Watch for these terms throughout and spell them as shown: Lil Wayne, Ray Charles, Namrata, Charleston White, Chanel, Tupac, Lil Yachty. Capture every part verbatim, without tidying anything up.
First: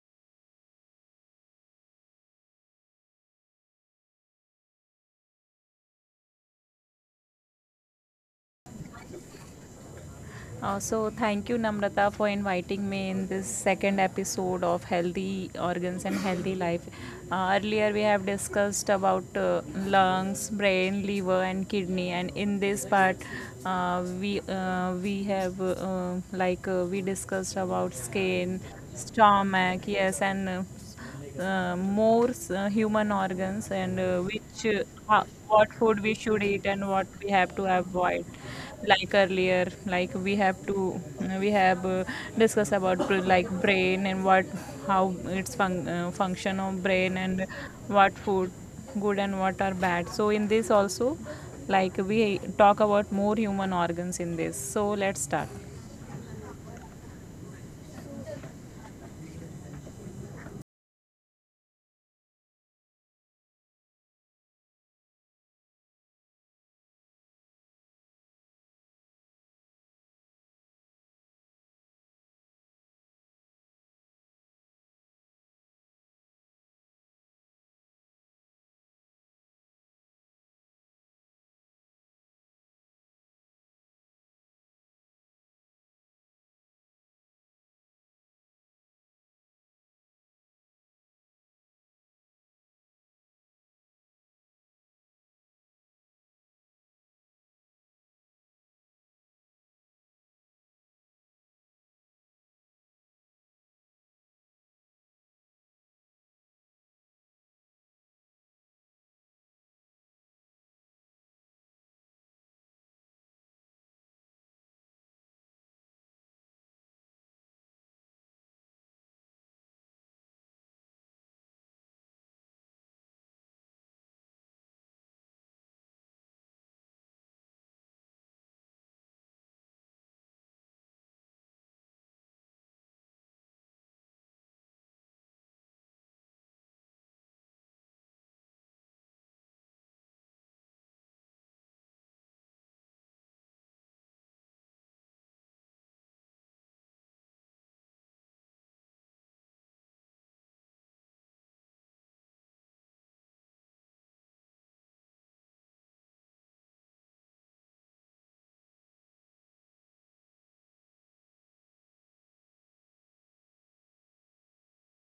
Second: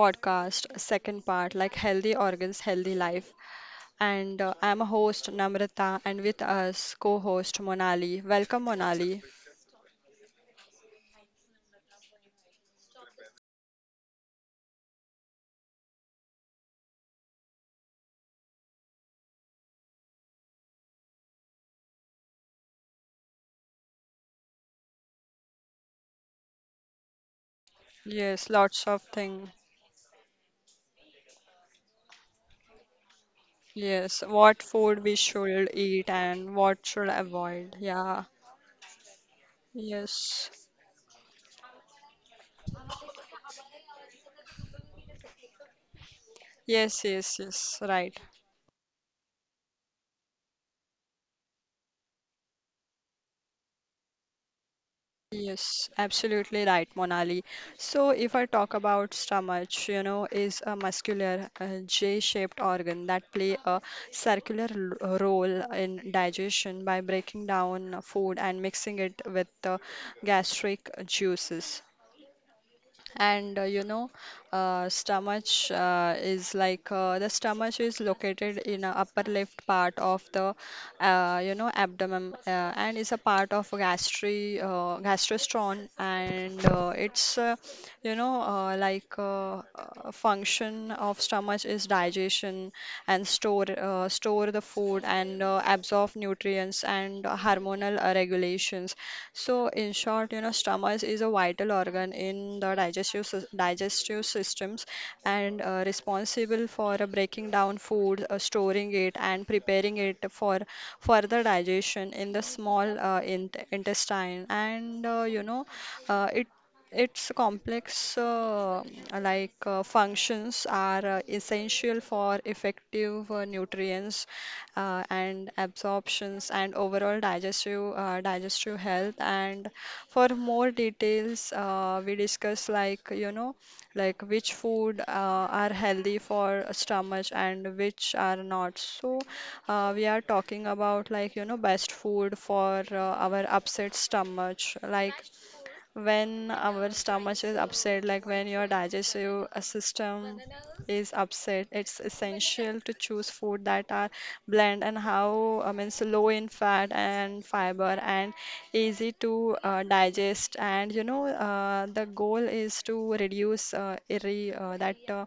podcast second part like healthy organs healthy life and uh, I'm a host Namrata, and with us co-host Monali. Welcome, Monali. Uh, so thank you Namrata for inviting me in this second episode of Healthy Organs and Healthy Life. Uh, earlier we have discussed about uh, lungs, brain, liver, and kidney, and in this part uh, we uh, we have uh, uh, like uh, we discussed about Yes, skin, lots of things. stomach, yes, and uh, uh, more uh, human organs and Yes, uh, what which uh, food we ho- should what eat food we and should eat what and should what we have avoid. to Yeah. avoid. Like earlier Yes. like we have to we have uh, discussed about br- like brain and what how its fun- uh, function Yes, of yes, brain and yes, right. what food good and what are bad. So in this also, like, we talk about more human organs in this, so let's start. Yes, absolutely right, Monali. So, if I talk about stomach, you know, is a muscular uh, J-shaped organ that play a circular l- role in digestion by breaking down food and mixing it with the gastric juices, and uh, you know uh, stomach uh, is like uh, the stomach is located in a upper left part of the uh, you know abdomen, uh, and is a part of gastri uh, gastrostron, and uh, it's uh, you know uh, like uh, uh, function of stomach is digestion and store uh, store the food, and uh, absorb nutrients, and hormonal uh, regulations. So, in short, you know, stomach is a vital organ in the digestive sys- digestive systems, and uh, responsible for uh, breaking down food, uh, storing it, and preparing it for further digestion in the small uh, in- intestine. And uh, you know, uh, it its complex uh, like uh, functions are uh, essential for effective uh, nutrients uh, and absorptions and overall digestive uh, digestive health. And for more details, uh, we discuss like you know like which food uh, are healthy for stomach and which are not. So uh, we are talking about like you know best food for uh, our upset stomach, like when our stomach is upset, like when your digestive uh, system is upset, it's essential to choose food that are bland and how I mean so low in fat and fiber and easy to uh, digest. And you know, uh, the goal is to reduce uh, irri uh, that uh,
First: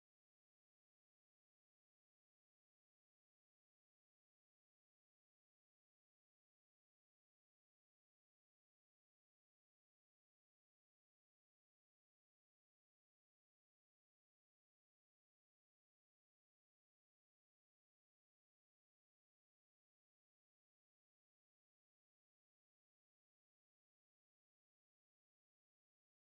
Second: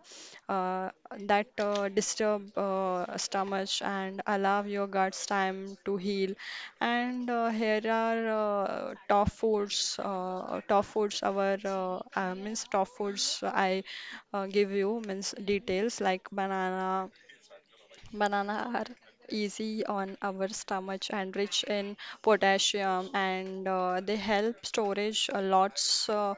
uh, that uh, disturb uh, stomach and allow your guts time to heal, and uh, here are uh, top foods, uh, top foods, our uh, uh, means top foods. I uh, give you means details like banana. Banana are easy on our stomach and rich in potassium, and uh, they help storage uh, lots, uh,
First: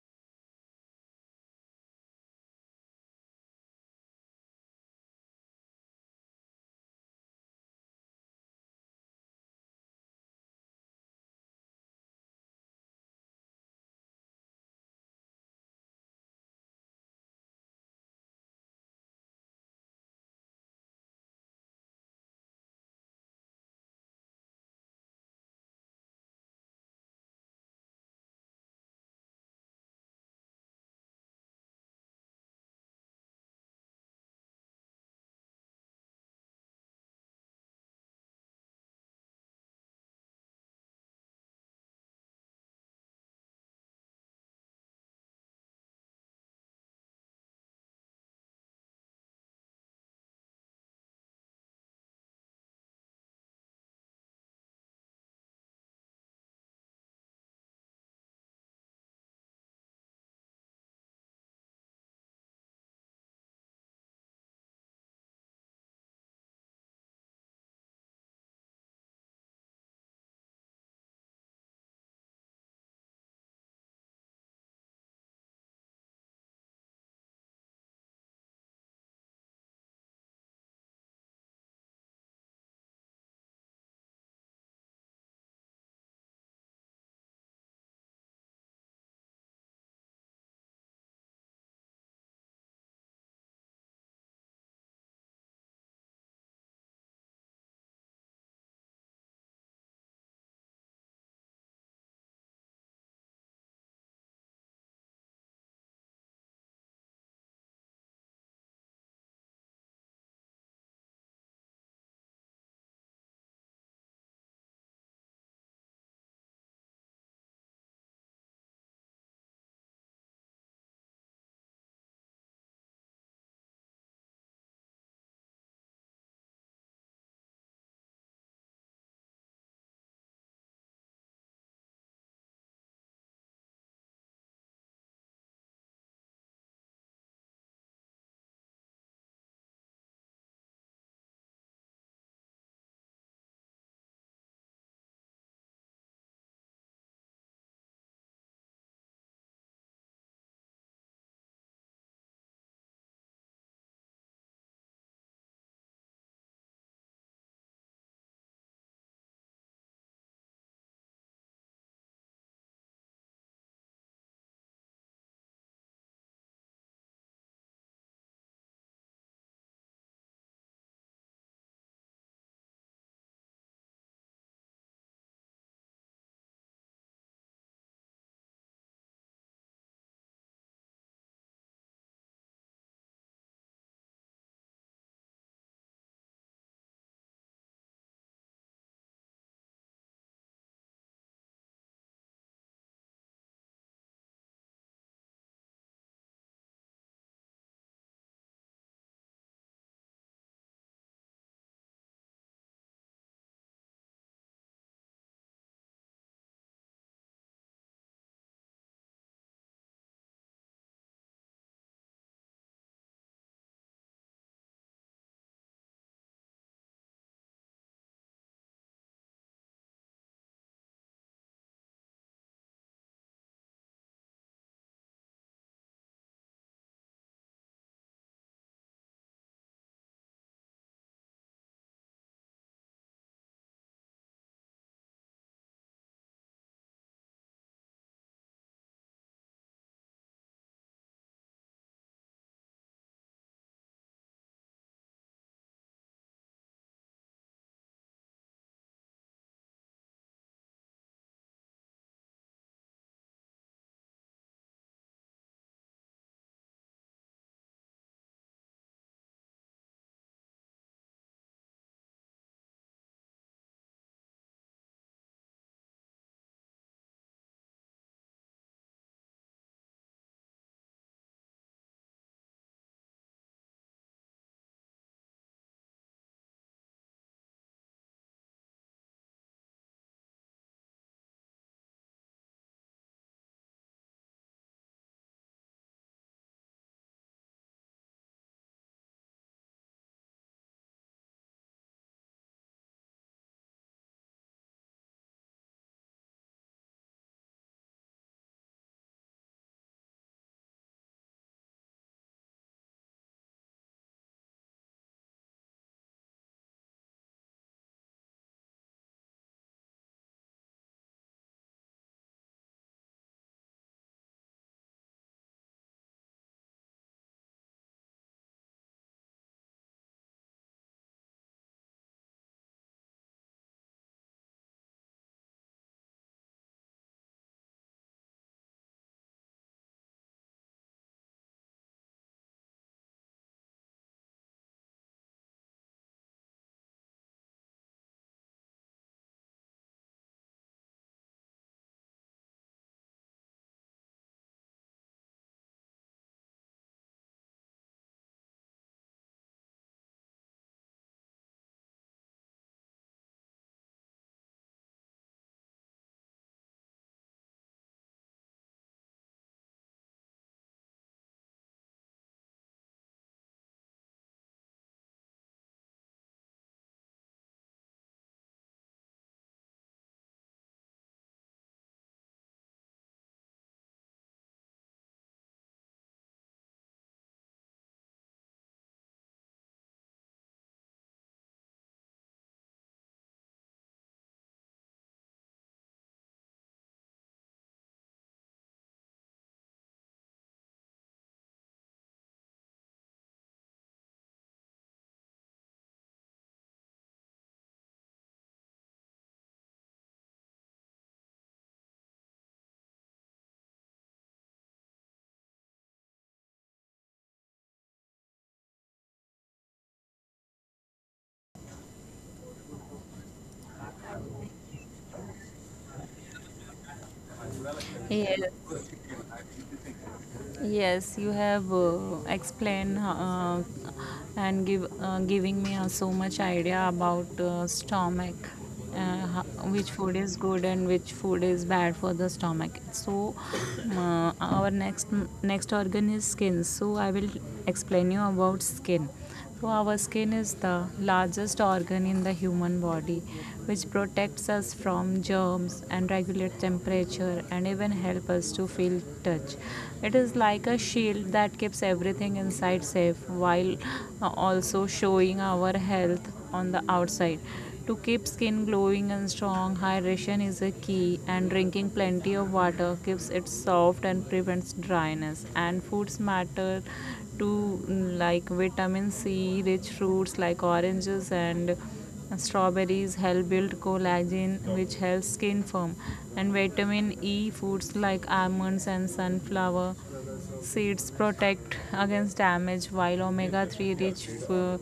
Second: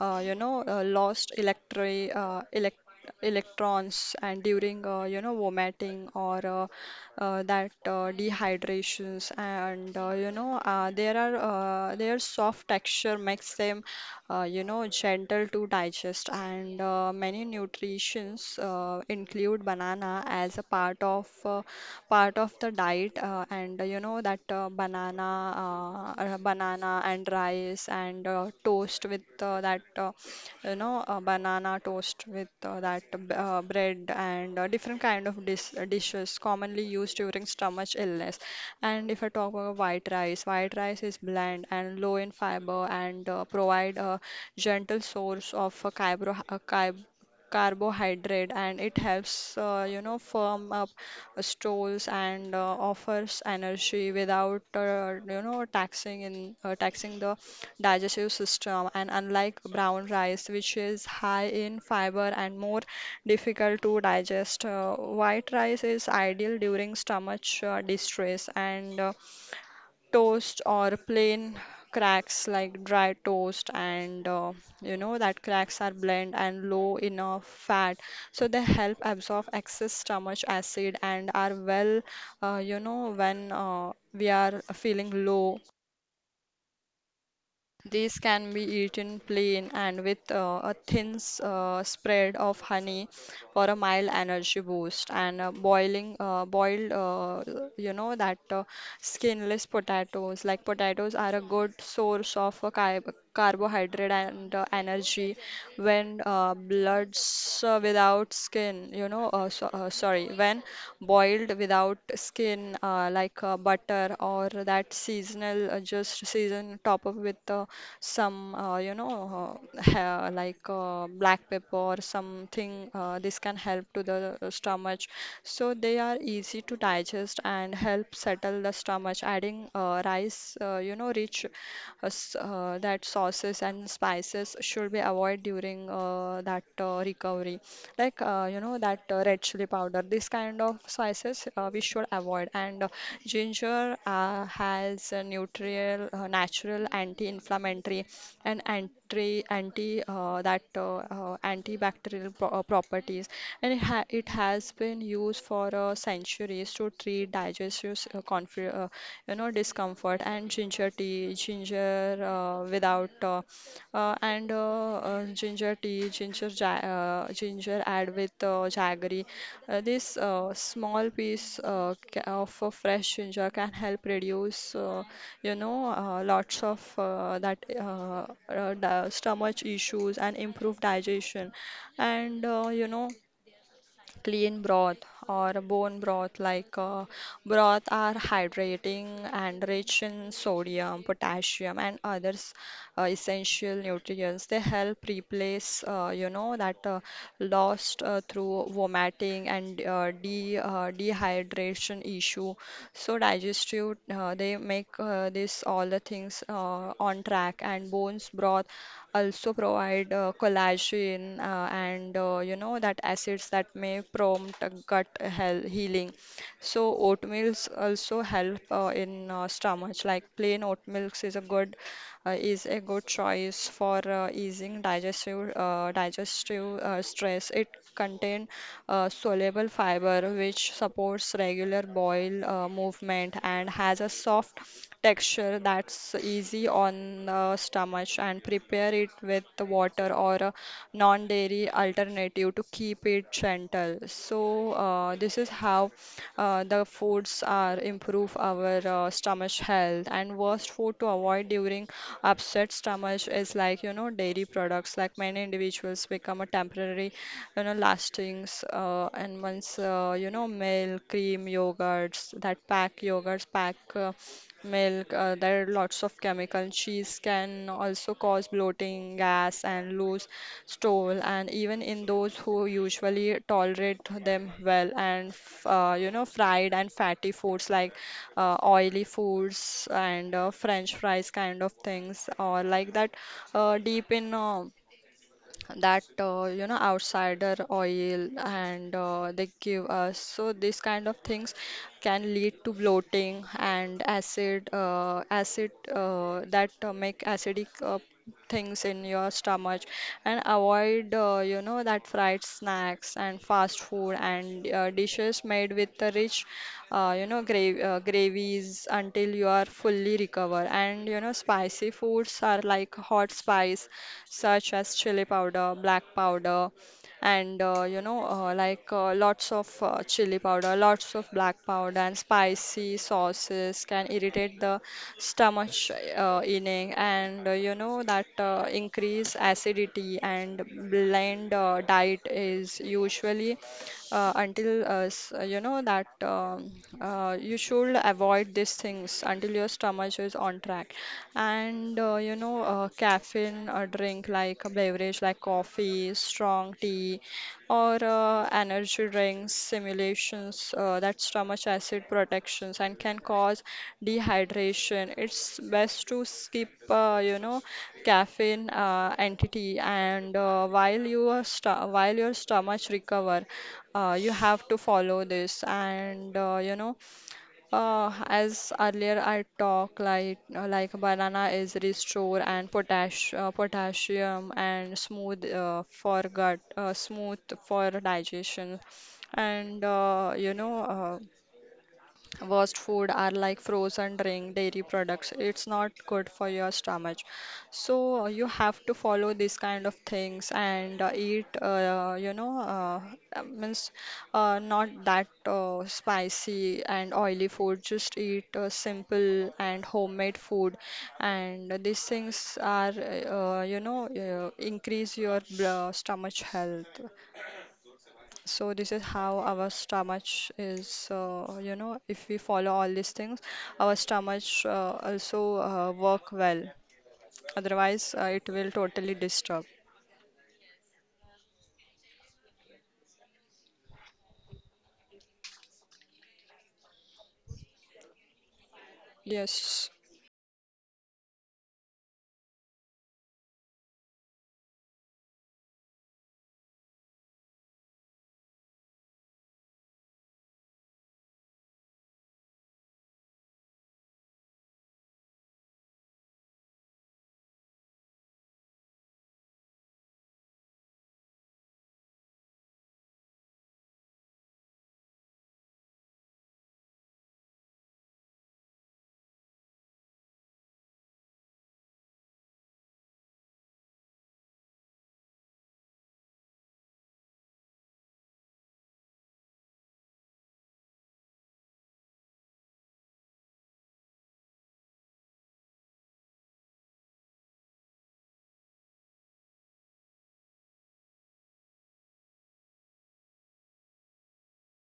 uh, you know, uh, lost electri uh, elect electrons and during uh, you know vomiting or uh, uh, that uh, dehydrations, and uh, you know uh, there are uh, their soft texture makes them uh, you know gentle to digest, and uh, many nutritions uh, include banana as a part of uh, part of the diet, uh, and uh, you know that uh, banana uh, uh, banana banana and rice, and uh, toast with uh, that uh, you know uh, banana toast with uh, that b- uh, bread, and uh, different kind of dis uh, dishes commonly used during stomach illness. And if I talk about white rice, white rice is bland and low in fiber, and uh, provide a gentle source of uh, carbo carbohydrate, and it helps uh, you know firm up stools, and uh, offers energy without uh, you know taxing in uh, taxing the digestive system, and unlike brown rice, which is high in fiber and more difficult to digest, uh, white rice is ideal during stomach uh, distress. And uh, toast or plain cracks, like dry toast, and uh, you know that cracks are bland and low in uh, fat, so they help absorb excess stomach acid and are well. Uh, you know when uh, we are feeling low, these can be eaten plain and with uh, a thin s- uh, spread of honey for a mild energy boost. And uh, boiling, uh, boiled, uh, you know, that uh, skinless potatoes, like potatoes, are a good source of uh, car- carbohydrate and uh, energy when uh, bloods uh, without skin, you know, uh, so, uh, sorry, when boiled without skin, uh, like uh, butter or that seasonal, uh, just season top up with. Uh, some uh, you know uh, ha- like uh, Black pepper something, uh, this can help to the uh, stomach, so they are easy to digest and help settle the stomach. Adding uh, rice, uh, you know rich uh, s- uh, that sauces and spices should be avoided during uh, that uh, recovery, like uh, you know that uh, red chili powder, this kind of spices uh, we should avoid. And uh, ginger uh, has a neutral, uh, natural anti-inflammatory and anti anti uh, that uh, uh, antibacterial pro- uh, properties, and it, ha- it has been used for uh, centuries to treat digestive s- uh, conf- uh, you know discomfort, and ginger tea, ginger uh, without uh, uh, and uh, uh, ginger tea, ginger ja- uh, ginger add with uh, jaggery. Uh, this uh, small piece uh, ca- of uh, fresh ginger can help reduce uh, you know, uh, lots of uh, that uh, uh, di- stomach issues and improved digestion, and uh, you know, clean broth or bone broth, like uh, broth are hydrating and rich in sodium, potassium, and others uh, essential nutrients. They help replace, uh, you know, that uh, lost uh, through vomiting and uh, uh, de uh, dehydration issue. So digestive, uh, they make uh, this all the things uh, on track, and bones broth also provide uh, collagen, uh, and uh, you know that acids that may prompt a gut health healing. So oatmeals also help uh, in uh, stomach. Like plain oatmeal is a good, uh, is a good choice for uh, easing digestive uh, digestive uh, stress. It contains uh, soluble fiber, which supports regular bowel uh, movement and has a soft texture that's easy on the stomach, and prepare it with the water or a non-dairy alternative to keep it bit gentle. So uh, this is how uh, the foods are improve our uh, stomach health. And worst food to avoid during upset stomach is like you know dairy products. Like many individuals become a temporary, you know, lastings, uh, and once uh, you know milk, cream, yogurts, that pack yogurts pack. Uh, milk, uh, there are lots of chemical cheese, can also cause bloating, gas, and loose stole, and even in those who usually tolerate them well. And f- uh, you know, fried and fatty foods, like uh, oily foods and uh, French fries kind of things, or like that uh, deep in. Uh, that uh, you know Outsider oil, and uh, they give us, so these kind of things can lead to bloating and acid uh, acid uh, that uh, make acidic uh, things in your stomach, and avoid avoid, uh, you know, that fried snacks and fast food, and uh, dishes made with the rich, uh, you know, gra uh, gravies, until you are fully recovered. And, you know, spicy foods are like hot spice, such as chili powder, black powder, and uh, you know uh, like uh, lots of uh, chili powder, lots of black powder, and spicy sauces can irritate the stomach uh, lining, and uh, you know that uh, increase acidity, and blend uh, diet is usually uh, until uh, s- uh, you know that um, uh, you should avoid these things until your stomach is on track, and uh, you know uh, caffeine uh, drink like a beverage, like coffee, strong tea, or uh, energy drinks simulations uh, that stomach acid protections, and can cause dehydration. It's best to skip uh, you know caffeine uh, entity, and uh, while your sto- while your stomach recover. Uh, you have to follow this, and uh, you know uh, as earlier I talk, like uh, like banana is restore, and potash uh, potassium, and smooth, uh, for gut, uh, smooth for digestion, and uh, you know uh, worst food are like frozen drink, dairy products. It's not good for your stomach. So you have to follow these kind of things and uh, eat, uh, you know, uh, uh, means uh, not that uh, spicy and oily food. Just eat uh, simple and homemade food. And these things are, uh, you know, uh, increase your bl- stomach health. So this is how our stomach is, uh, you know, if we follow all these things, our stomach uh, also uh, work well. Otherwise, uh, Yes. it will totally disturb. Yes, you have uh, explained uh, and give uh, giving me uh, so much idea about uh, stomach, uh, ho- which Yes, food is good and which food is bad for the stomach. So uh, our next next organ is skin. So I will explain you about skin. So our skin is the largest organ in the human body, which protects us from germs and regulates temperature and even helps us to feel touch. It is like a shield that keeps everything inside safe, while uh, also showing our health on the outside. To keep skin glowing and strong, hydration is a key, and drinking plenty of water keeps it soft and prevents dryness. And foods matter too, like vitamin C rich fruits like oranges and strawberries help build collagen, which helps skin firm, and vitamin e foods like almonds and sunflower seeds protect against damage, while omega three rich f-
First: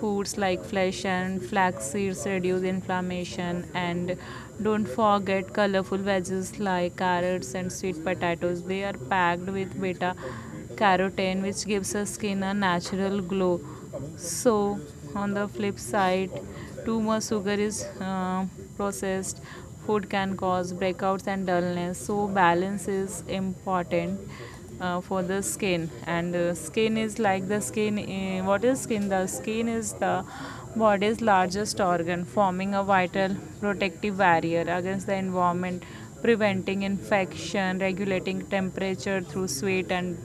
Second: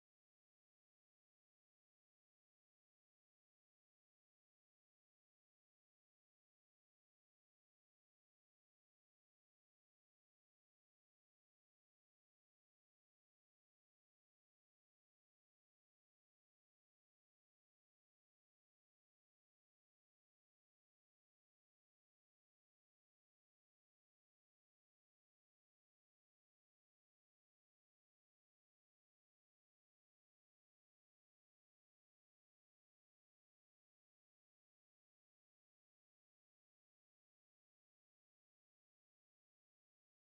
foods like flesh and flax seeds reduce inflammation. And don't forget colorful veggies like carrots and sweet potatoes; they are packed with beta carotene, which gives our skin a natural glow. So, on the flip side, too much sugar is uh, processed food can cause breakouts and dullness, so balance is important uh, for the skin. And uh, skin is like the skin uh, what is skin the skin is the body's largest organ, forming a vital protective barrier against the environment, preventing infection, regulating temperature through sweat and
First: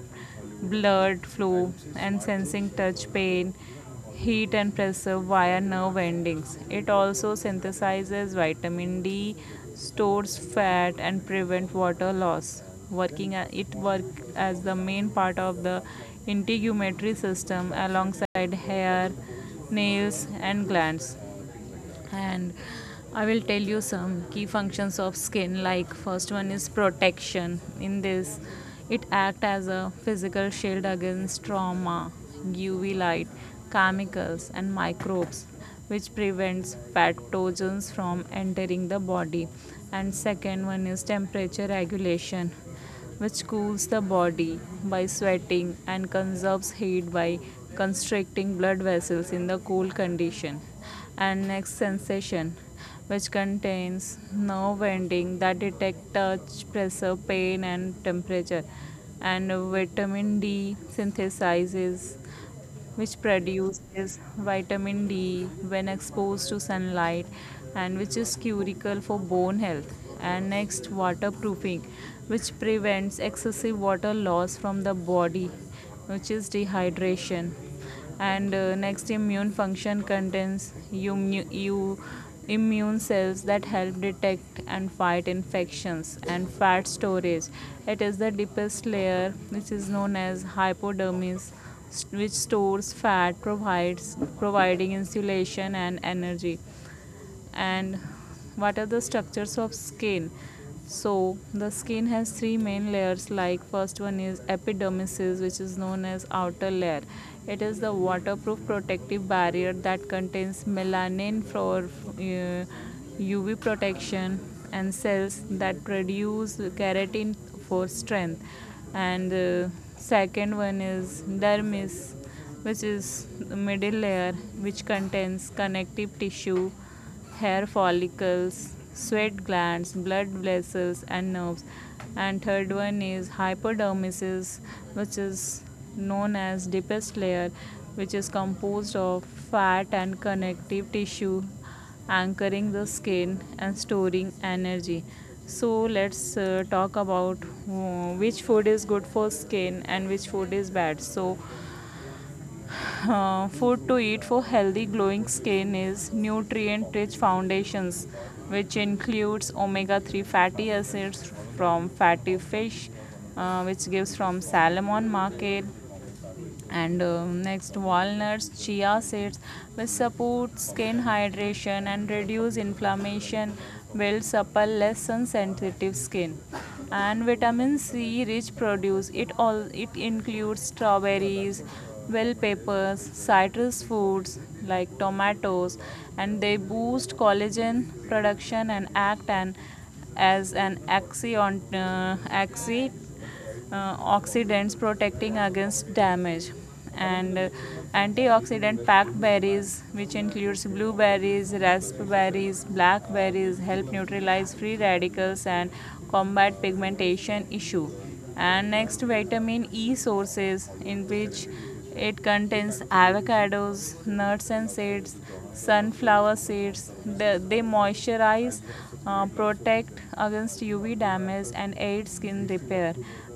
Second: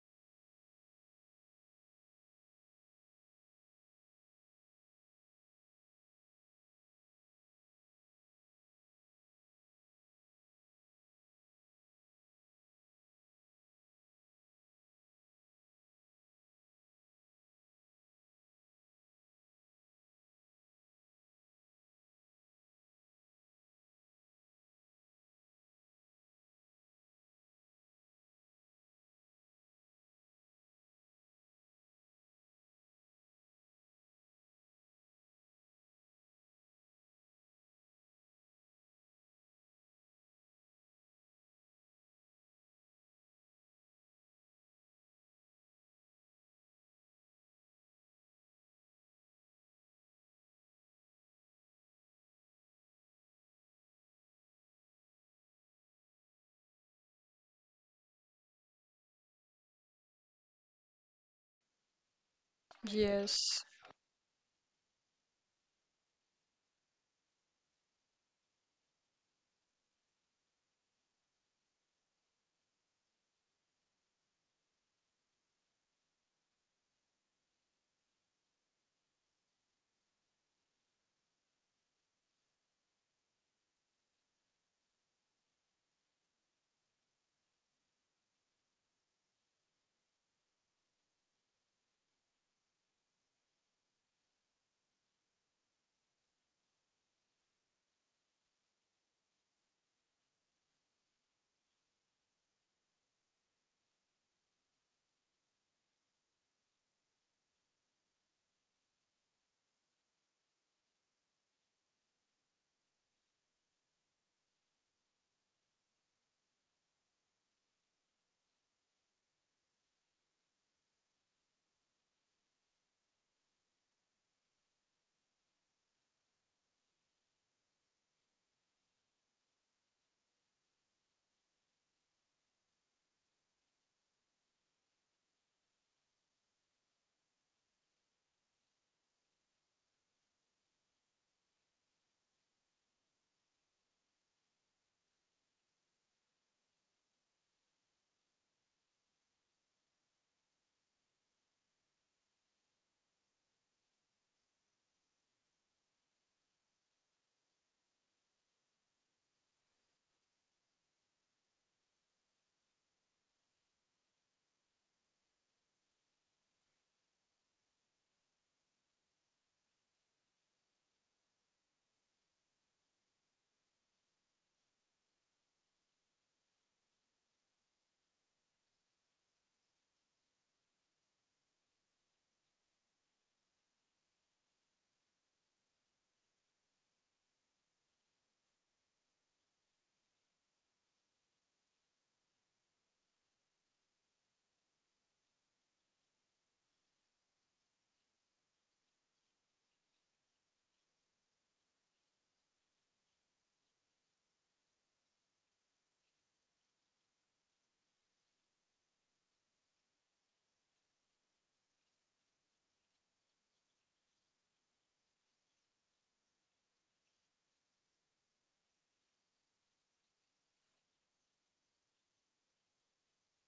blood flow, and sensing touch, pain, heat, and pressure via nerve endings. It also synthesizes vitamin D, stores fat, and prevent water loss. Working, it works as the main part of the integumentary system alongside hair, nails, and glands. And I will tell you some key functions of skin. Like, first one is protection. In this, it acts as a physical shield against trauma, uv light, chemicals, and microbes, which prevents pathogens from entering the body. And second one is temperature regulation, which cools the body by sweating and conserves heat by constricting blood vessels in the cold condition. And next, sensation, which contains nerve ending that detect touch, pressure, pain, and temperature. And vitamin D synthesizes, which yes, produces vitamin D when exposed to sunlight, and which is curical for bone health. And next, waterproofing, which prevents excessive water loss from the body, which is dehydration. And uh, next, immune function, contains immu- you immune cells that help detect and fight infections. And fat storage, it is the deepest layer, which is known as hypodermis, which stores fat, provides providing insulation and energy. And what are the structures of skin? So the skin has three main layers. Like, first one is epidermis, which is known as outer layer. It is the waterproof protective barrier that contains melanin for uh, uv protection, and cells that produce keratin for strength. And uh, second one is dermis, which is the middle layer, which contains connective tissue, hair follicles, sweat glands, blood vessels, and nerves. And third one is hypodermis, which is known as deepest layer, which is composed of fat and connective tissue, anchoring the skin and storing energy. So let's uh, talk about uh, which food is good for skin and which food is bad. So uh, food to eat for healthy glowing skin is nutrient rich foundations, which includes omega three fatty acids from fatty fish, uh, which gives from salmon market. And um, next, walnuts, chia seeds will support skin hydration and reduce inflammation, build supple less sun sensitive skin. And vitamin c rich produce, it all, it includes strawberries, bell peppers, citrus fruits like tomatoes, and they boost collagen production and act and as an uh, antioxidant, uh, oxidants, protecting against damage. And uh, antioxidant packed berries, which includes blueberries, raspberries, blackberries, help neutralize free radicals and combat pigmentation issue. And next, vitamin e sources, in which it contains avocados, nuts and seeds, sunflower seeds, they moisturize, uh, protect against U V damage and aid skin repair.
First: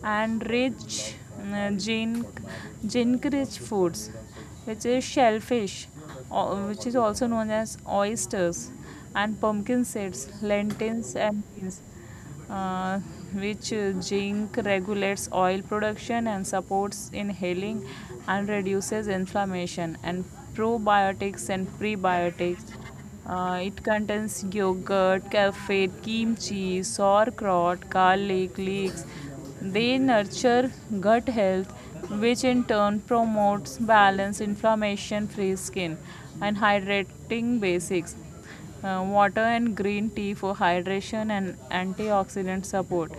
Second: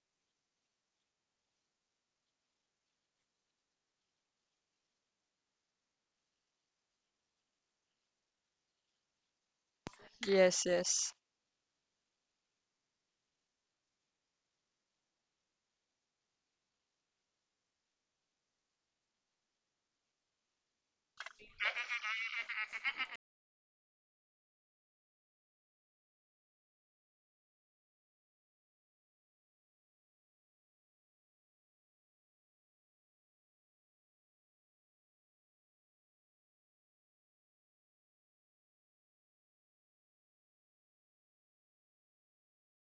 And rich uh, zinc, zinc-rich foods, which is shellfish, o- which is also known as oysters, and pumpkin seeds, yes, lentils, yes. and beans, uh, which uh, zinc regulates oil production and supports inhaling and reduces inflammation. And probiotics and prebiotics, uh, it contains yogurt, kaffir, kimchi, sauerkraut, garlic, leeks. They nurture gut health, which in turn promotes balance inflammation free skin. And hydrating basics, uh, water and green tea for hydration and antioxidant support.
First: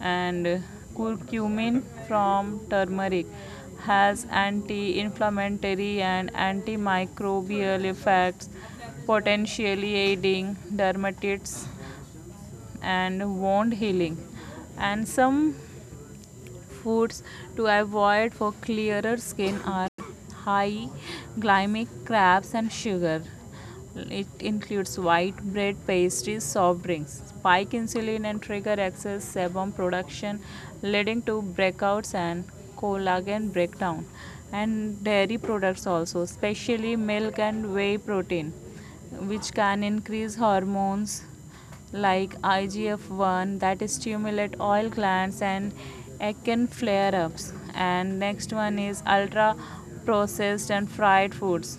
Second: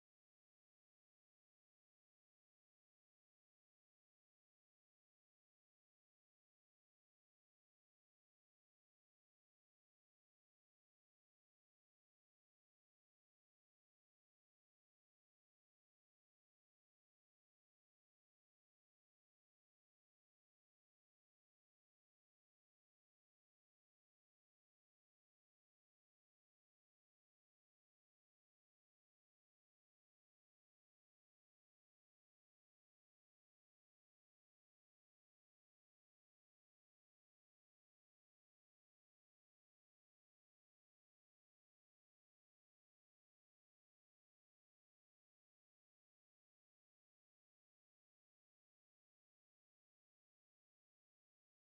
And uh, curcumin from turmeric has anti-inflammatory and antimicrobial effects, potentially aiding dermatitis and wound healing. And some foods to avoid for clearer skin are high glycemic crabs and sugar. It includes white bread, pastries, soft drinks. Spike insulin and trigger excess sebum production, leading to breakouts and collagen breakdown. And dairy products also, especially milk and whey protein, which can increase hormones like I G F one that stimulate oil glands and acne flare-ups. And next one is ultra processed and fried foods,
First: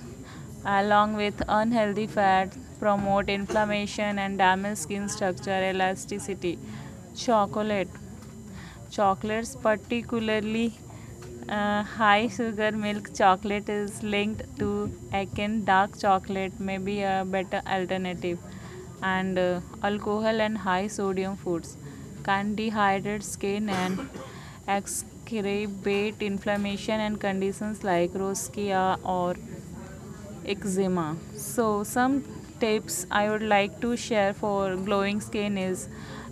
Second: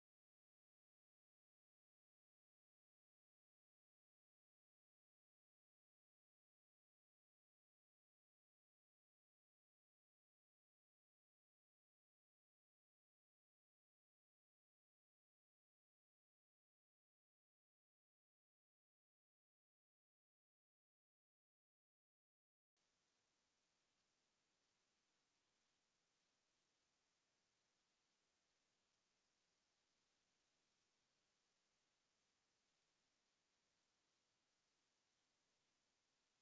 along with unhealthy fat, promote inflammation and damage skin structure elasticity. chocolate Chocolates, particularly uh, high sugar milk chocolate, is linked to akin dark chocolate, may be a better alternative. And uh, alcohol and high sodium foods can dehydrate skin and exacerbate inflammation and conditions like rosacea or eczema. So some tips I would like to share for glowing skin is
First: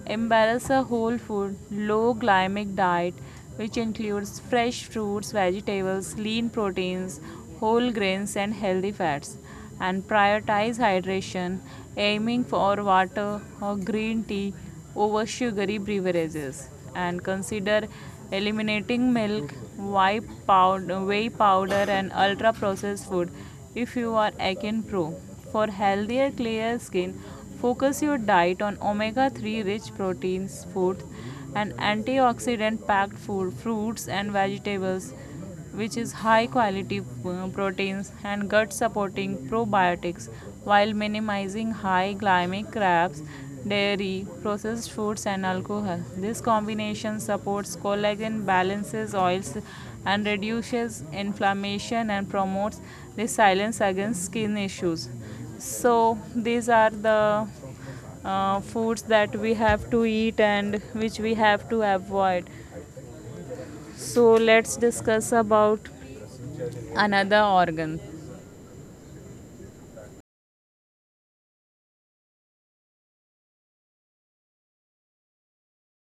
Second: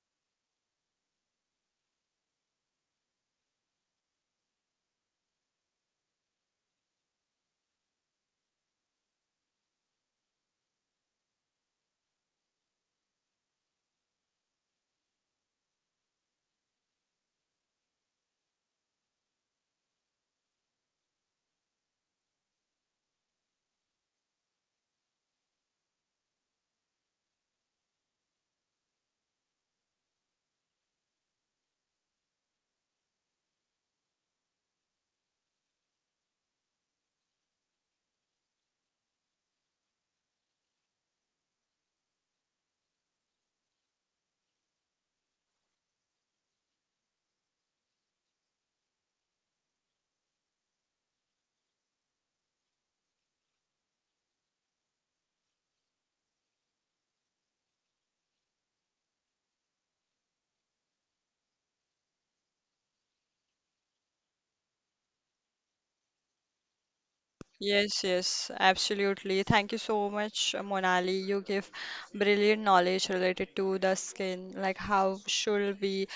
embrace a whole food, low glycemic diet, which includes fresh fruits, vegetables, lean proteins, whole grains, and healthy fats, and prioritize hydration, aiming for water or green tea over sugary beverages, and consider eliminating milk, whey powder, whey powder, and ultra processed food if you are acne-prone. For healthier clear skin, focus your diet on omega three rich proteins, foods, and antioxidant-packed food, fruits and vegetables, which is high quality uh, proteins and gut supporting probiotics, while minimizing high glycemic carbs, dairy processed foods, and alcohol. This combination supports collagen, balances oils, and reduces inflammation, and promotes resilience against skin issues. So these are the uh, foods that we have to eat and which we have to avoid. So let's discuss about another organ. Yes, yes, absolutely. Thank you so much, uh, Monali. You give brilliant knowledge related to the skin, like how should we,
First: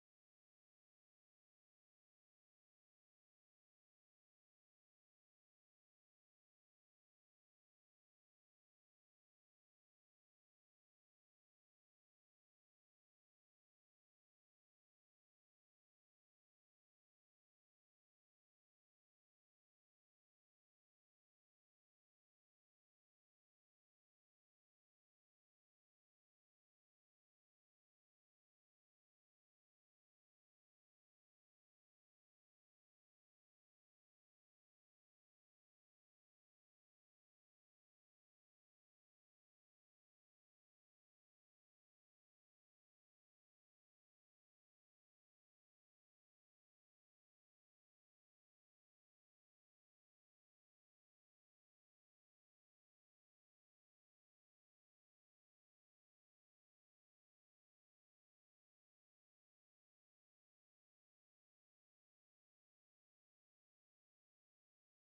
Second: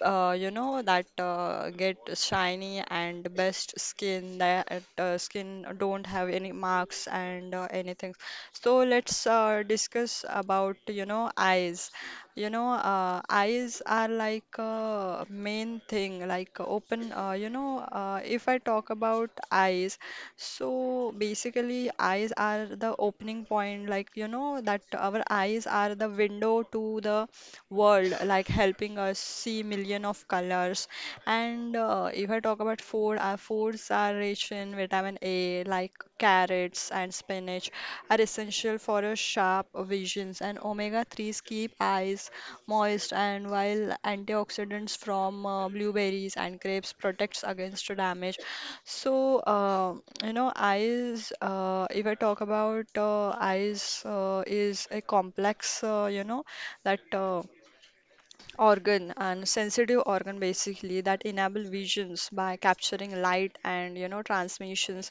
uh, you know, that uh, get shiny and best skin, that uh, skin don't have any marks and uh, anything. So let's uh, discuss about, you know, eyes. You know, uh, eyes are like a main thing, like uh, open. Uh, you know, uh, if I talk about eyes, so basically, eyes are the opening point, like, you know, that our eyes are the window to the world, like helping us see million of colors. And uh, if I talk about food, our foods are rich in vitamin A, like carrots and spinach, are essential for a sharp visions. And omega threes keep eyes moist, and while antioxidants from uh, blueberries and grapes protects against damage. So, uh, you know, eyes, uh, if I talk about uh, eyes, uh, is a complex, uh, you know, that. Uh, organ and sensitive organ basically that enable visions by capturing light, and you know transmissions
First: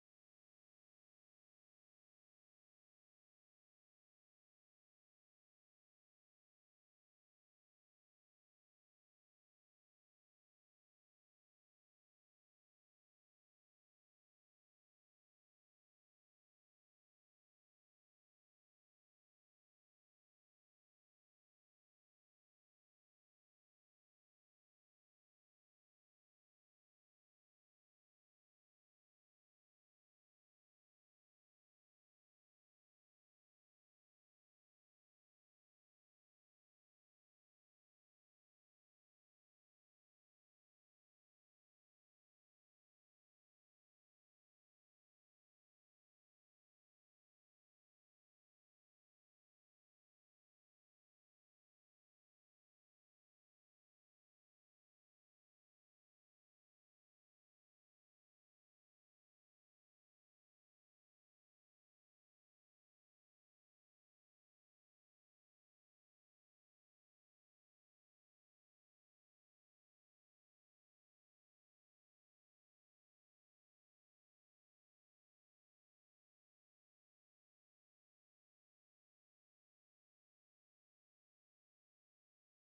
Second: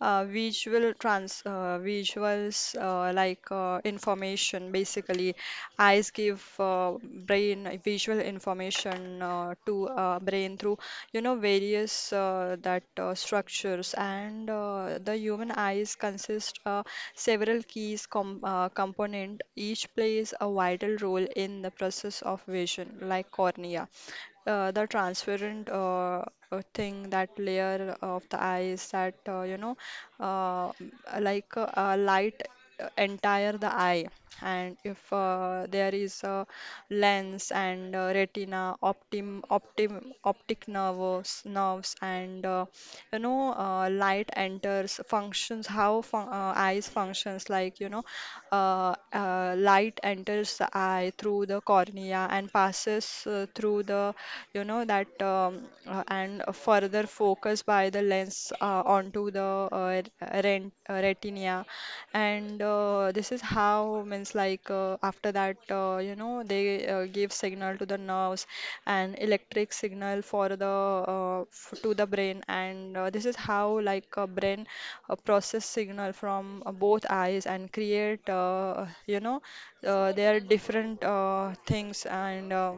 uh, visual trans uh, visuals, uh, like uh, information. Basically eyes give uh, brain visual information uh, to uh, brain through you know various uh, that uh, structures. And uh, The human eyes consist uh, several keys com- uh, component, each plays a vital role in the process of vision, like cornea, uh, the transparent uh, uh, thing, that layer of the eyes that uh, you know uh, m- like uh, a light uh, entire the eye. And if uh, There is a lens and uh, retina, optim optim optic nerves nerves and uh, you know uh, light enters functions how fun- uh, eyes functions, like you know uh, uh, light enters the eye through the cornea and passes uh, through the, you know that um, uh, and further focused by the lens uh, onto the uh, rent, uh, retina. And uh, This is how, means like, uh, after that uh, you know they uh, give signal to the nerves, an electric signal, for the uh, f- to the brain. And uh, This is how like a brain uh, process signal from uh, both eyes and create, uh, you know uh, there are different uh, things, and uh,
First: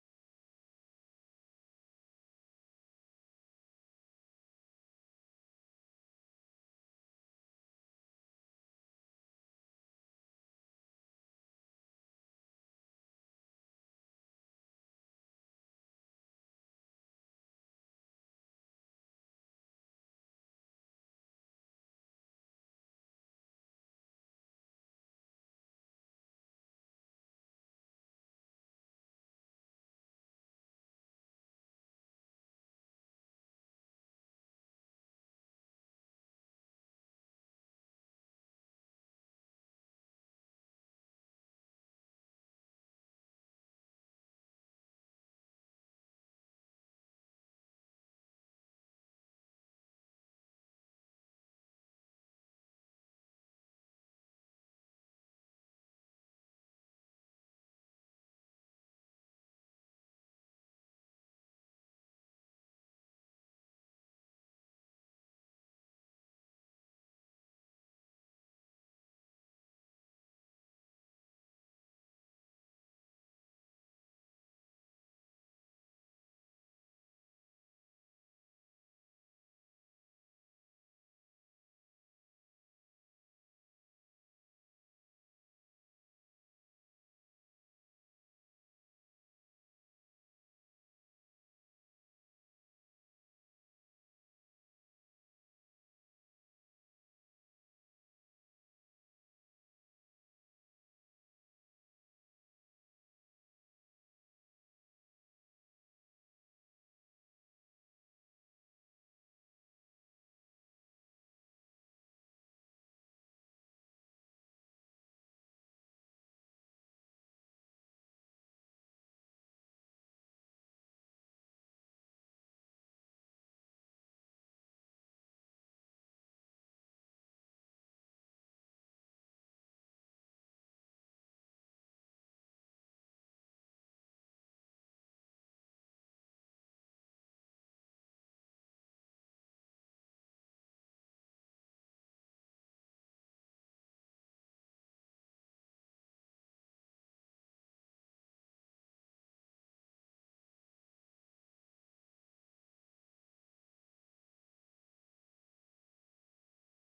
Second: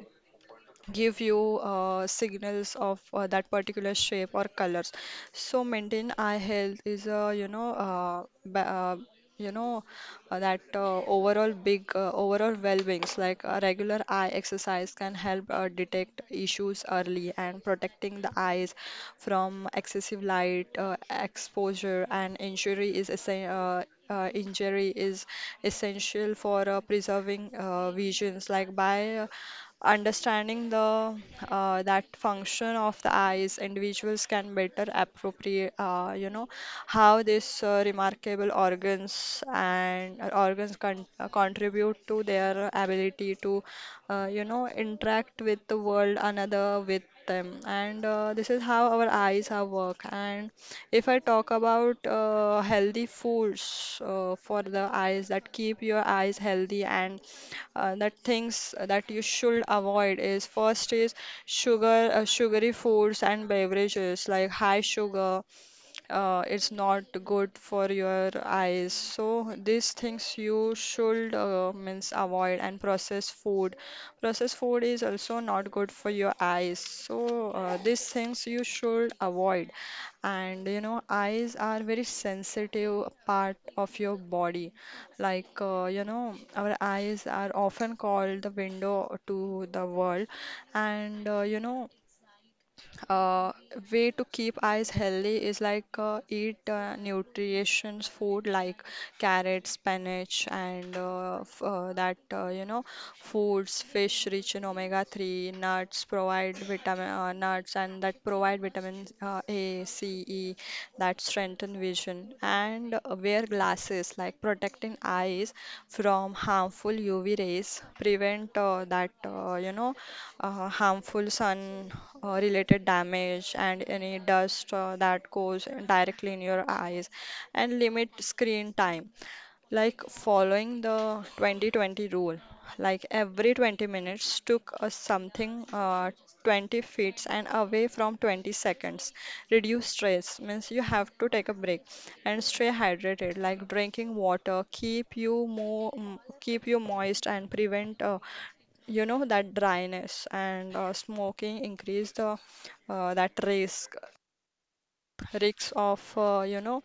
give you uh, signals of uh, that particular shape or colors. So maintain eye health is, a you know uh, ba- uh, you know uh, that uh, overall big, uh, overall well-beings. Like a regular eye exercise can help uh, detect issues early, and protecting the eyes from excessive light uh, exposure and injury is essen- uh, uh, injury is essential for uh, preserving uh, visions. Like by uh, Understanding the uh, that function of the eyes, individuals can better appropriate uh, you know, how this uh, remarkable organs, and uh, organs con uh, contribute to their ability to uh, you know, interact with the world, another with them. And uh, This is how our eyes are work. And if I talk about uh, healthy foods uh, for the eyes that keep your eyes healthy, and uh, that things that you should avoid: is first is sugar, uh, sugary foods and beverages, like high sugar. Uh, it's not good for your eyes, so these things you should uh, means avoid. And processed food — processed food is also not good for your eyes, so uh, these things you should avoid. And you know, eyes are very sensitive part of your body. Like, uh, you know, our eyes are often called the window to the world. And, uh, you know, uh, Way to keep eyes healthy is like uh, eat uh, nutritious food like carrots, spinach, and uh, f uh, that, uh, you know, foods, fish rich in omega three, nuts provide vitamin, uh, nuts and that provide vitamins uh, A, C, E that strengthen vision; and wear glasses like protecting eyes from harmful U V rays, prevent uh, that uh, you know uh, harmful sun uh, related damage and any dust uh, that goes directly in your eyes; and limit screen time like following the twenty twenty rule, like every twenty minutes took us something, uh, twenty feet and away from twenty seconds, reduce stress, means you have to take a break; and stay hydrated, like drinking water keep you more, keep you moist and prevent uh, you know that dryness. And uh, smoking increase the uh, that risk, risks of uh, you know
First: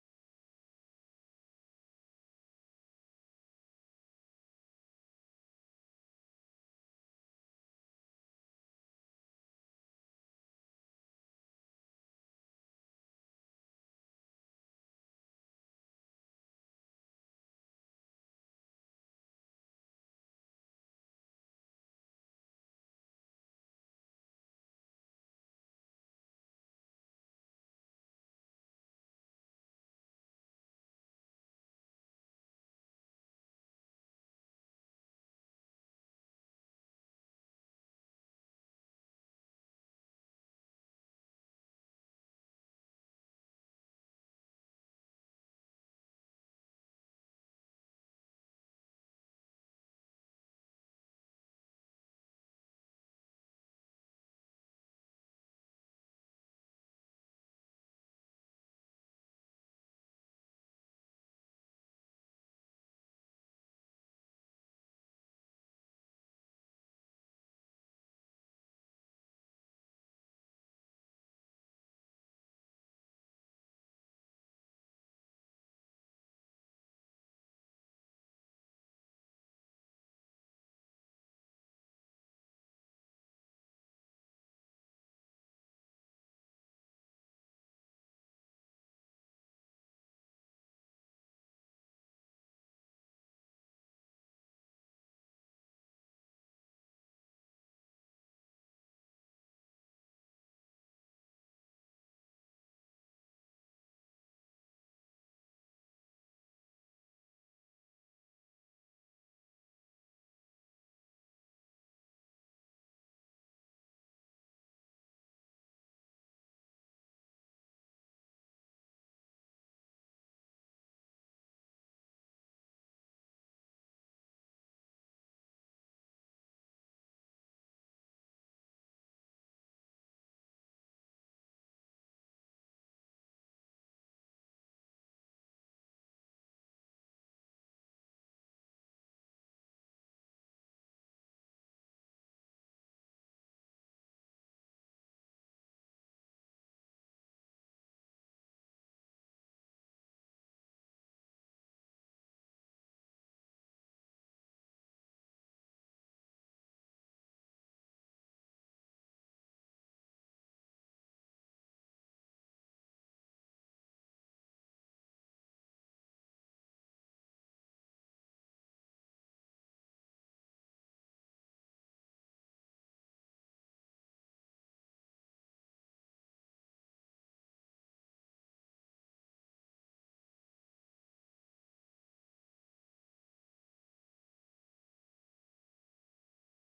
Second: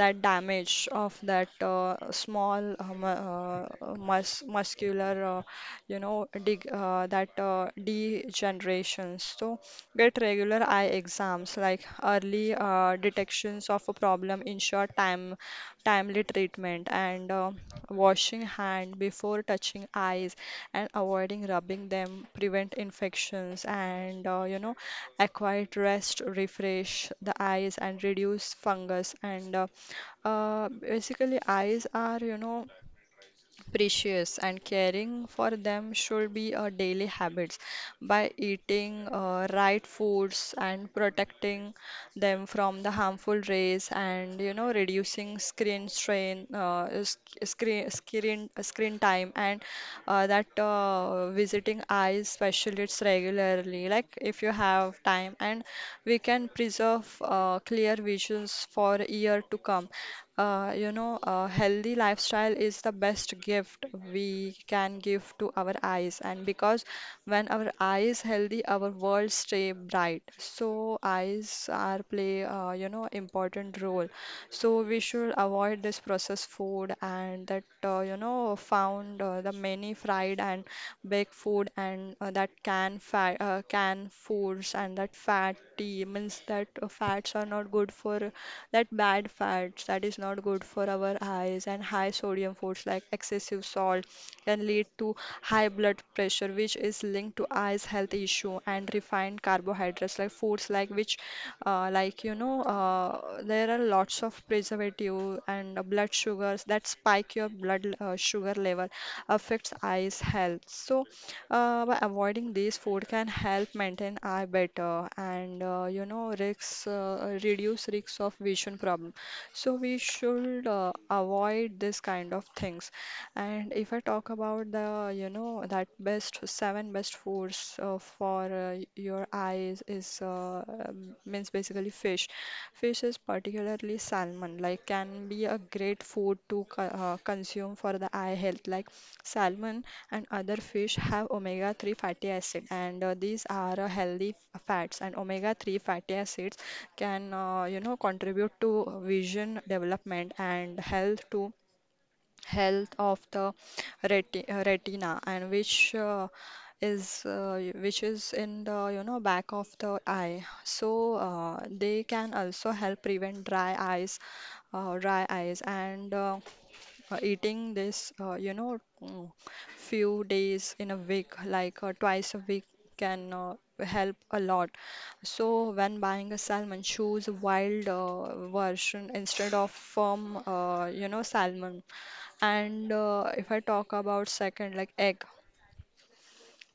that damage of that uh, small uh, mu- uh, mus muscular, uh, you know dig uh, that uh, degeneration. So get regular eye exams, like early uh, detections of a problem ensure time timely treatment, and uh, washing hand before touching eyes and avoiding rubbing them prevent infections. And uh, you know a quiet rest refresh the eyes and reduce fungus. And uh, uh, basically eyes are, you know, precious, and caring for them should be a daily habits, by eating uh, right foods, and protecting them from the harmful rays, and you know, reducing screen strain, uh, sc- screen screen screen time, and uh, that uh, visiting eye specialists regularly, like if you have time, and we can preserve uh, clear visions for year to come. Uh, you know a healthy lifestyle is the best gift we can give to our eyes. And because when our eye is healthy, our world stay bright. So eyes are play, uh, you know, important role. So we should avoid this processed food and that, uh, you know, found uh, the many fried and baked food, and uh, that can fat, uh, can foods, and that fatty means that uh, fats are not good for that bad fats, that is not good for our eyes. And high sodium foods like excessive salt can lead to high blood pressure, which is linked to eyes health issue. And refined carbohydrates, like foods like which, uh, like you know, uh, there are lots of preservative, and uh, blood sugars that spike your blood uh, sugar level, affects eyes health. So uh, by avoiding these food can help maintain eye better, and uh, you know risks, uh, reduce risks of vision problem. So we should uh, avoid this kind of things. And if I talk about the, you know, that best seven best foods uh, for uh, your eyes is, uh, um, means basically, fish. Fish is particularly salmon, like can be a great food to co- uh, consume for the eye health. Like salmon and other fish have omega three fatty acid, and uh, these are uh, healthy fats. And omega three fatty acids can, uh, you know, contribute to vision development and health too, health of the reti uh, retina, and which uh, is uh, y- which is in the, you know, back of the eye. So uh, they can also help prevent dry eyes uh, dry eyes. And uh, uh, Eating this, uh, you know, mm, few days in a week, like uh, twice a week, can uh, help a lot. So when buying a salmon, choose a wild uh, version instead of firm, uh, you know, salmon. And uh, if I talk about second, like egg.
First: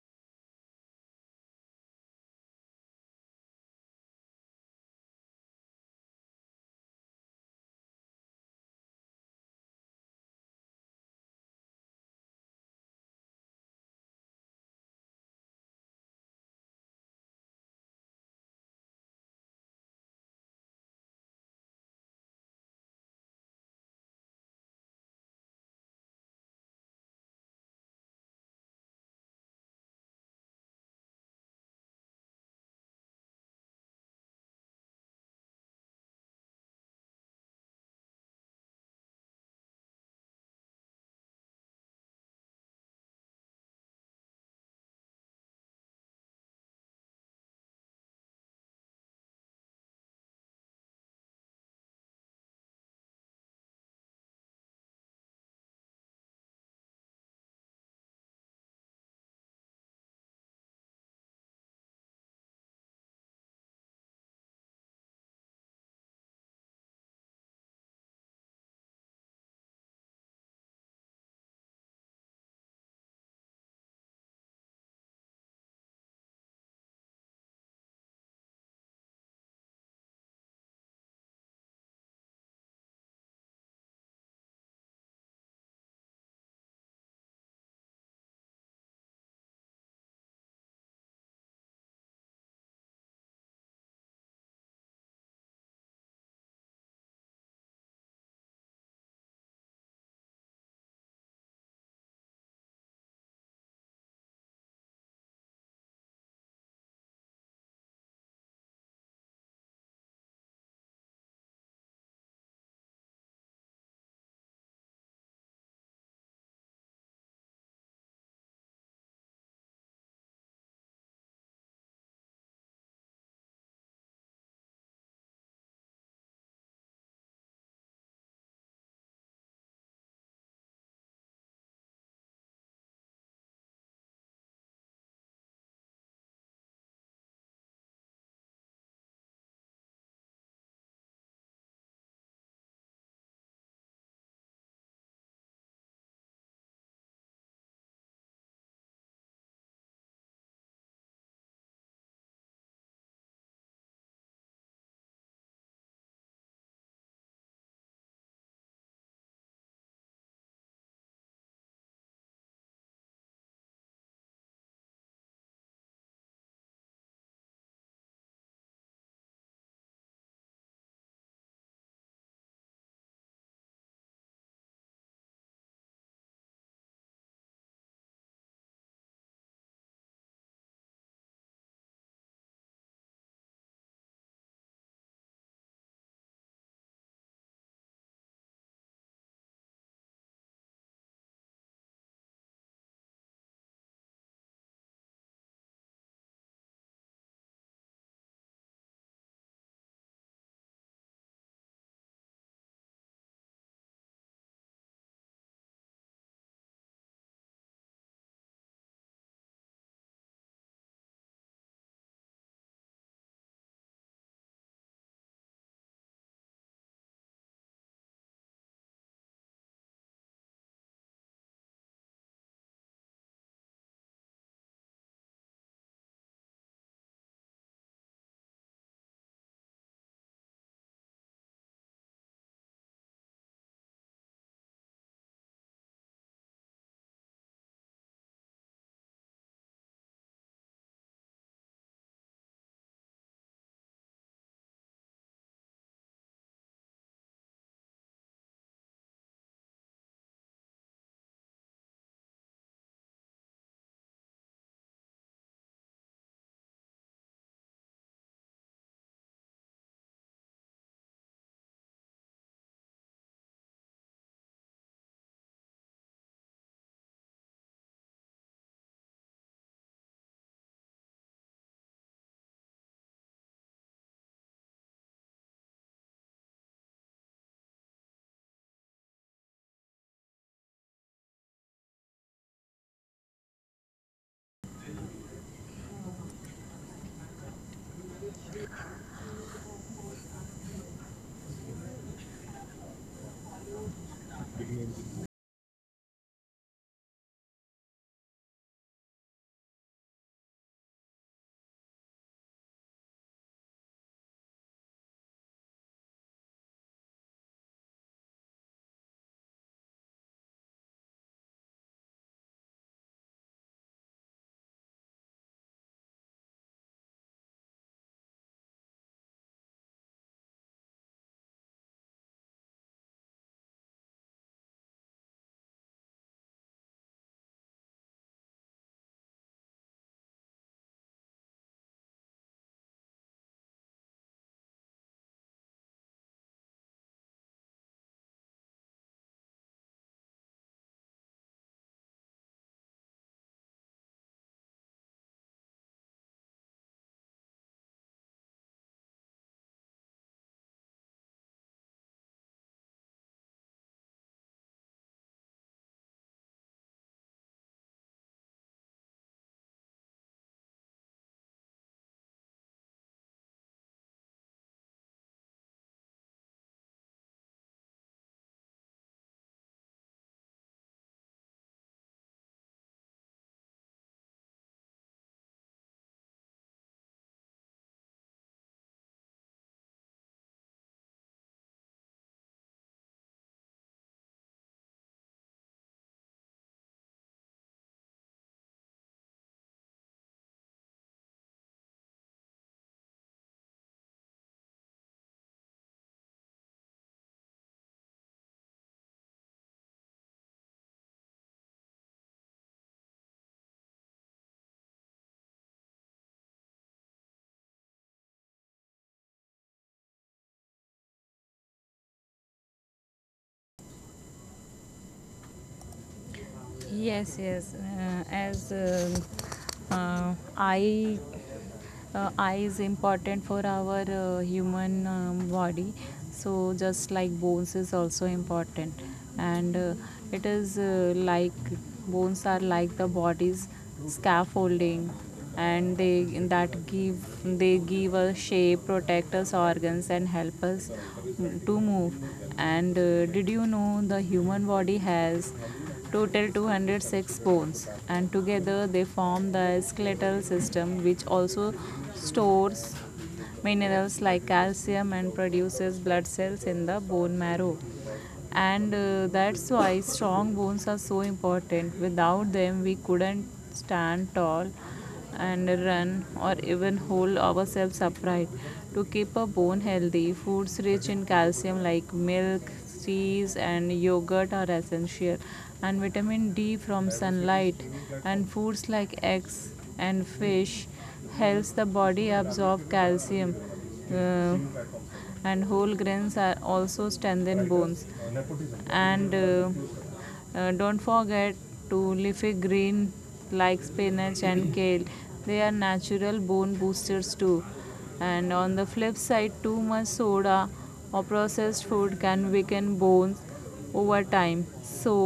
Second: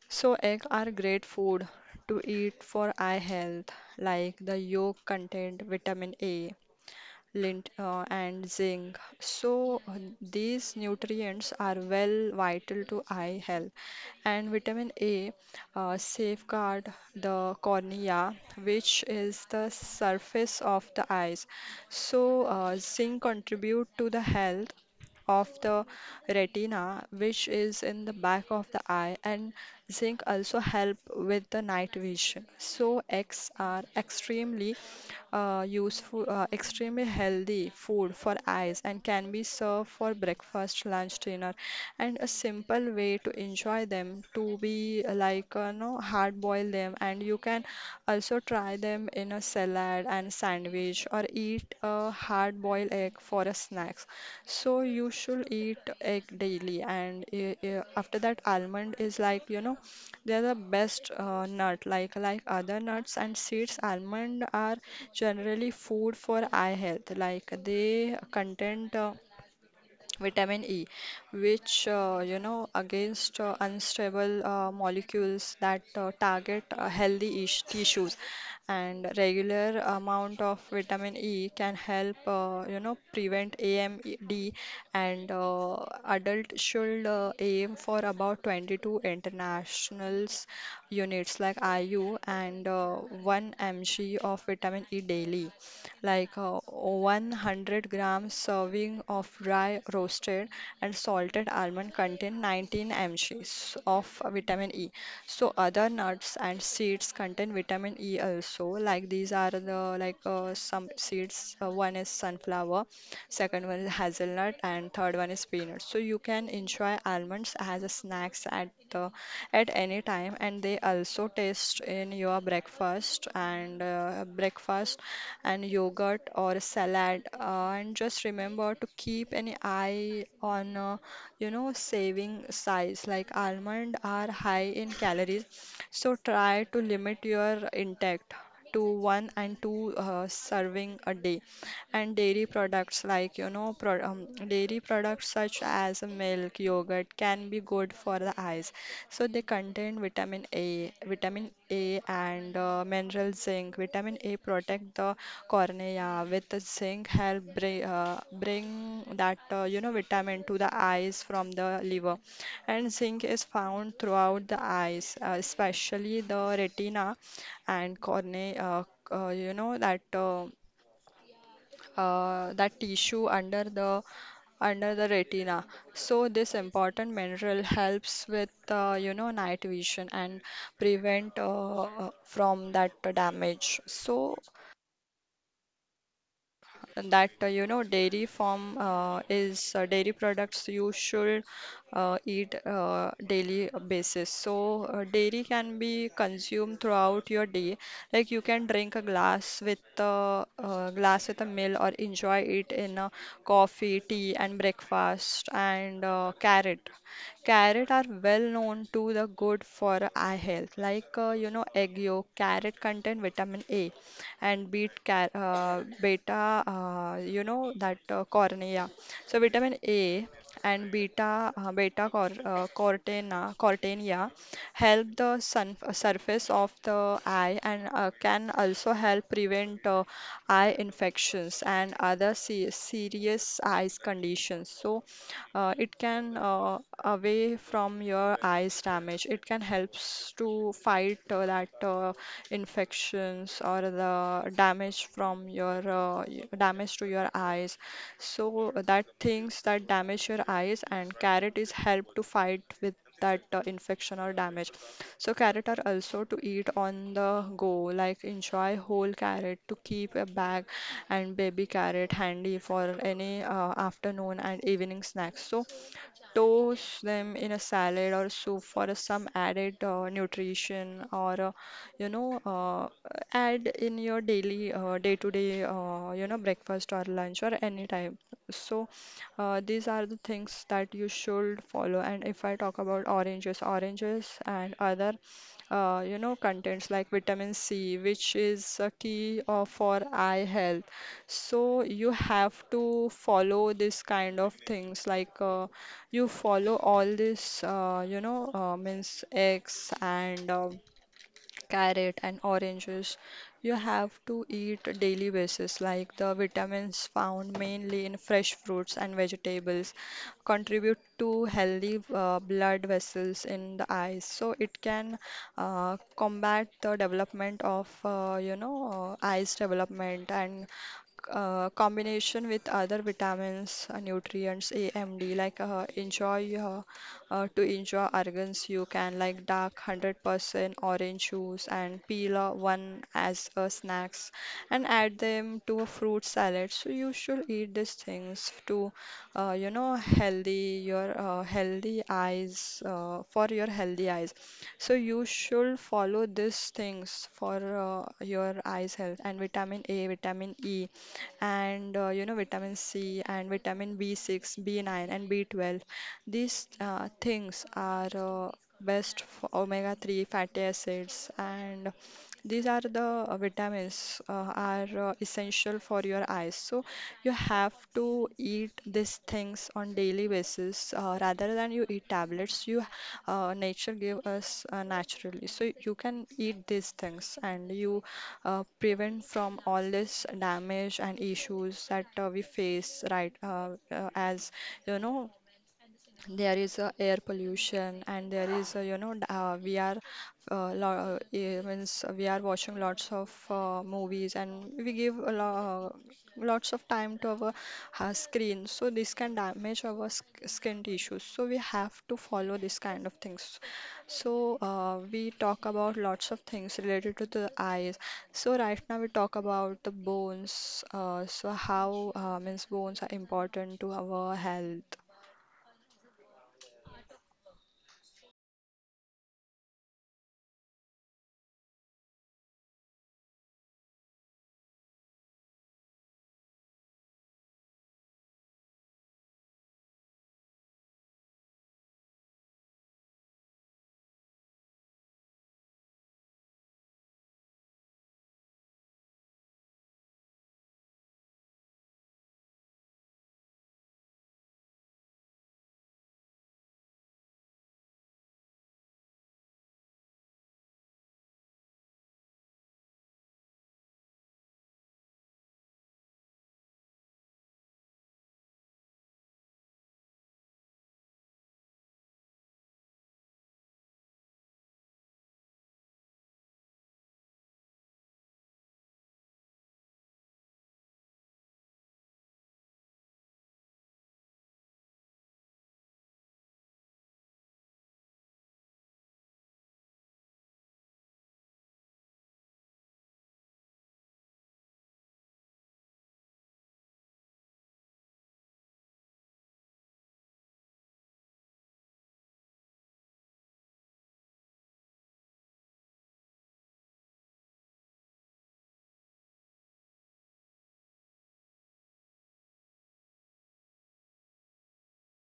So egg are great food to eat for eye health, like the yolk contain vitamin A, lint, uh, and zinc. So uh, these nutrients are well vital to eye health. And vitamin A uh, safeguard the cornea, which is the surface of the eyes. So uh, zinc contribute to the health of the retina, which is in the back of the eye, and zinc also help with the night vision. So eggs are extremely uh, useful, uh, extremely healthy food for eyes, and can be served for breakfast, lunch, dinner, and a simple simple way to enjoy them, to be uh, like, uh, no, hard boil them. And you can also try them in a salad and sandwich, or eat a hard boiled egg for a snacks. So you should eat egg daily. And uh, uh, after that, almond is, like, you know, they are the best uh, nut. Like like other nuts and seeds, almond are generally food for eye health, like they content uh, vitamin E, which uh, you know against uh, unstable uh, molecules that uh, target uh, healthy ish tissues. And regular amount of vitamin E can help uh, you know prevent A M D. And uh, adult should uh, aim for about twenty-two internationals units, like I U, and uh, one milligram of vitamin E daily. Like uh, one hundred gram serving of dry roasted and salted almond contain nineteen mgs of vitamin E. So other nuts and seeds contain vitamin E also. Like these are the, like, uh, some seeds. Uh, one is sunflower, second one is hazelnut, and third one is peanut. So you can enjoy almonds as a snacks at the at any time, and they also taste in your breakfast, and uh, breakfast and yogurt or salad, uh, and just remember to keep an eye on, uh, you know saving size, like almond are high in calories, so try to limit your intake to one and two uh, serving a day. And dairy products, like you know, pro um, dairy products such as milk, yogurt can be good for the eyes. So they contain vitamin A, vitamin A and uh, mineral zinc. Vitamin A protect the cornea, with the zinc help bring, uh, bring that, uh, you know vitamin to the eyes from the liver. And zinc is found throughout the eyes, uh, especially the retina and cornea. Uh, uh, you know that. Uh, uh, that tissue under the, under the retina. So this important mineral helps with, uh, you know night vision, and prevent uh, uh, from that damage. So that, uh, you know dairy form uh, is uh, dairy products, you should uh, eat uh, daily basis. So uh, dairy can be consumed throughout your day. Like you can drink a glass with a, uh glass with a meal or enjoy it in a coffee, tea, and breakfast. And uh, carrot, carrot are well known to the good for eye health. Like uh, you know egg yolk, carrot contain vitamin A and beat car uh, beta, uh, you know, that uh, cornea. So vitamin A and beta uh, beta cor uh, cortena cortenia help the sun uh, surface of the eye and uh, can also help prevent uh, eye infections and other se serious eyes conditions. So uh, it can uh, away from your eyes damage. It can helps to fight uh, that uh, infections or the damage from your uh, y- damage to your eyes. So that things that damage your eyes and carrot is help to fight with that uh, infection or damage. So carrot are also to eat on the go, like enjoy whole carrot to keep a bag and baby carrot handy for any uh, afternoon and evening snacks. So toast them in a salad or soup for a some added uh, nutrition or uh, you know uh, add in your daily uh, day-to-day uh, you know breakfast or lunch or any time. So uh, these are the things that you should follow. And if I talk about oranges, oranges and other uh, you know contents like vitamin C, which is a key uh, for eye health. So you have to follow this kind of things like uh, you follow all this, uh, you know, uh, means eggs and uh, carrot and oranges. You have to eat daily basis, like the vitamins found mainly in fresh fruits and vegetables contribute to healthy uh, blood vessels in the eyes. So it can uh, combat the development of, uh, you know, uh, eyes development and uh, combination with other vitamins uh, nutrients amd like uh, enjoy uh, uh, to enjoy organs you can like dark one hundred percent orange juice and peel uh, one as a snacks and add them to a fruit salad. So you should eat these things to uh, you know healthy your uh, healthy eyes uh, for your healthy eyes. So you should follow these things for uh, your eyes health, and vitamin A, vitamin E, and uh, you know vitamin C and vitamin B six, B nine, and B twelve. These uh, things are uh, best for omega three fatty acids, and these are the uh, vitamins uh, are uh, essential for your eyes. So you have to eat these things on daily basis uh, rather than you eat tablets. You uh, Nature give us uh, naturally, so you can eat these things, and you uh, prevent from all this damage and issues that uh, we face right uh, uh, as you know there is a air pollution, and there is a, you know d- uh, we are uh, lo- uh, eh, means we are watching lots of uh, movies, and we give a lo- uh, lots of time to our uh, screen, so this can damage our sk- skin tissues. So we have to follow this kind of things. So uh, we talk about lots of things related to the eyes. So right now we talk about the bones, uh, so how uh, means bones are important to our health. Yes, yes. Uh, as um uh, I uh, eye is important for our uh, human um, body, so just like bones is also important. And uh, it is uh, like, bones are like the body's scaffolding, and they that give they give us shape, protect us organs, and help us mm, to move. And uh, did you know the human body has total two hundred six bones, and together they form the skeletal system, which also stores minerals like calcium and produces blood cells in the bone marrow. And uh, that's why strong bones are so important. Without them, we couldn't stand tall and run or even hold ourselves upright. To keep a bone healthy, foods rich in calcium like milk, cheese, and yogurt are essential, and vitamin D from sunlight and foods like eggs and fish helps the body absorb calcium. uh, and whole grains are also strengthen bones. And uh, uh, don't forget to leafy green like spinach and kale; they are natural bone boosters too. And on the flip side, too much soda or processed food can weaken bones over time. So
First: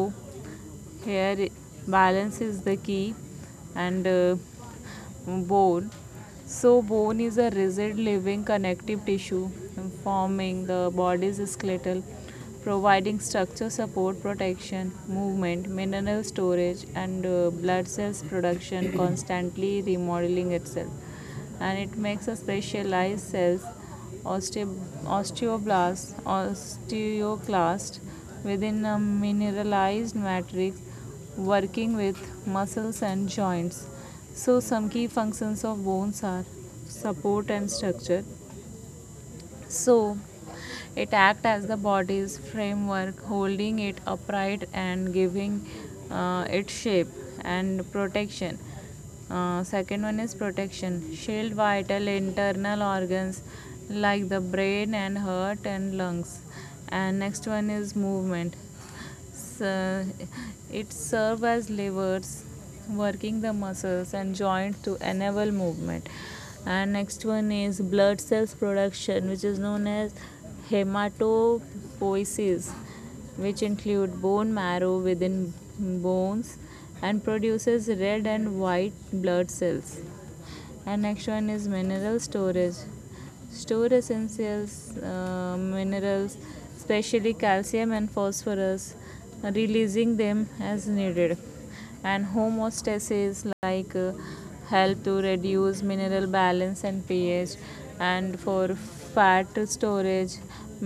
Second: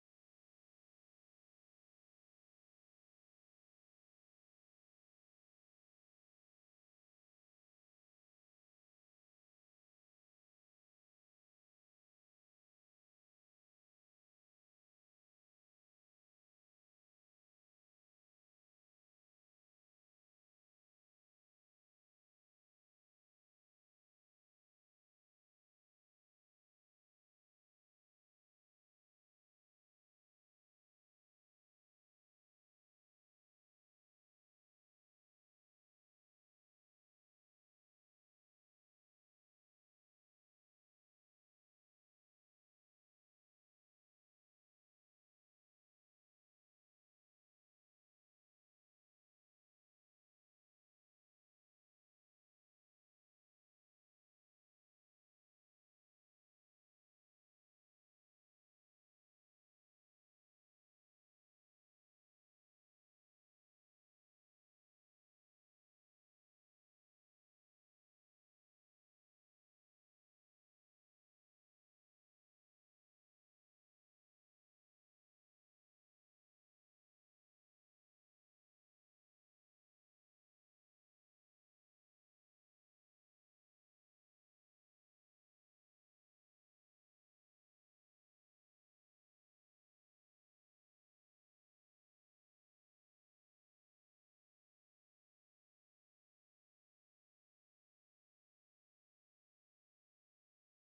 here balance is the key. And uh, bone so bone is a rigid living connective tissue forming the body's skeletal, providing structure, support, protection, movement, mineral storage, and uh, blood cells production, constantly remodeling itself. And it makes a specialized cells, oste- osteoblast, osteoclast, within a mineralized matrix, working with muscles and joints. So some key functions of bones are support and structure. So, it acts as the body's framework, holding it upright and giving uh, it shape and protection. Uh, second one is protection. Shield vital internal organs like the brain and heart and lungs. And next one is movement. So, it serves as levers, working the muscles and joints to enable movement. And next one is blood cells production, which is known as hematopoiesis, which include bone marrow within bones and produces red and white blood cells. And next one is mineral storage, store essentials uh, minerals, especially calcium and phosphorus, releasing them as needed. And homeostasis, like, uh, help to reduce mineral balance and ph. And for fat storage,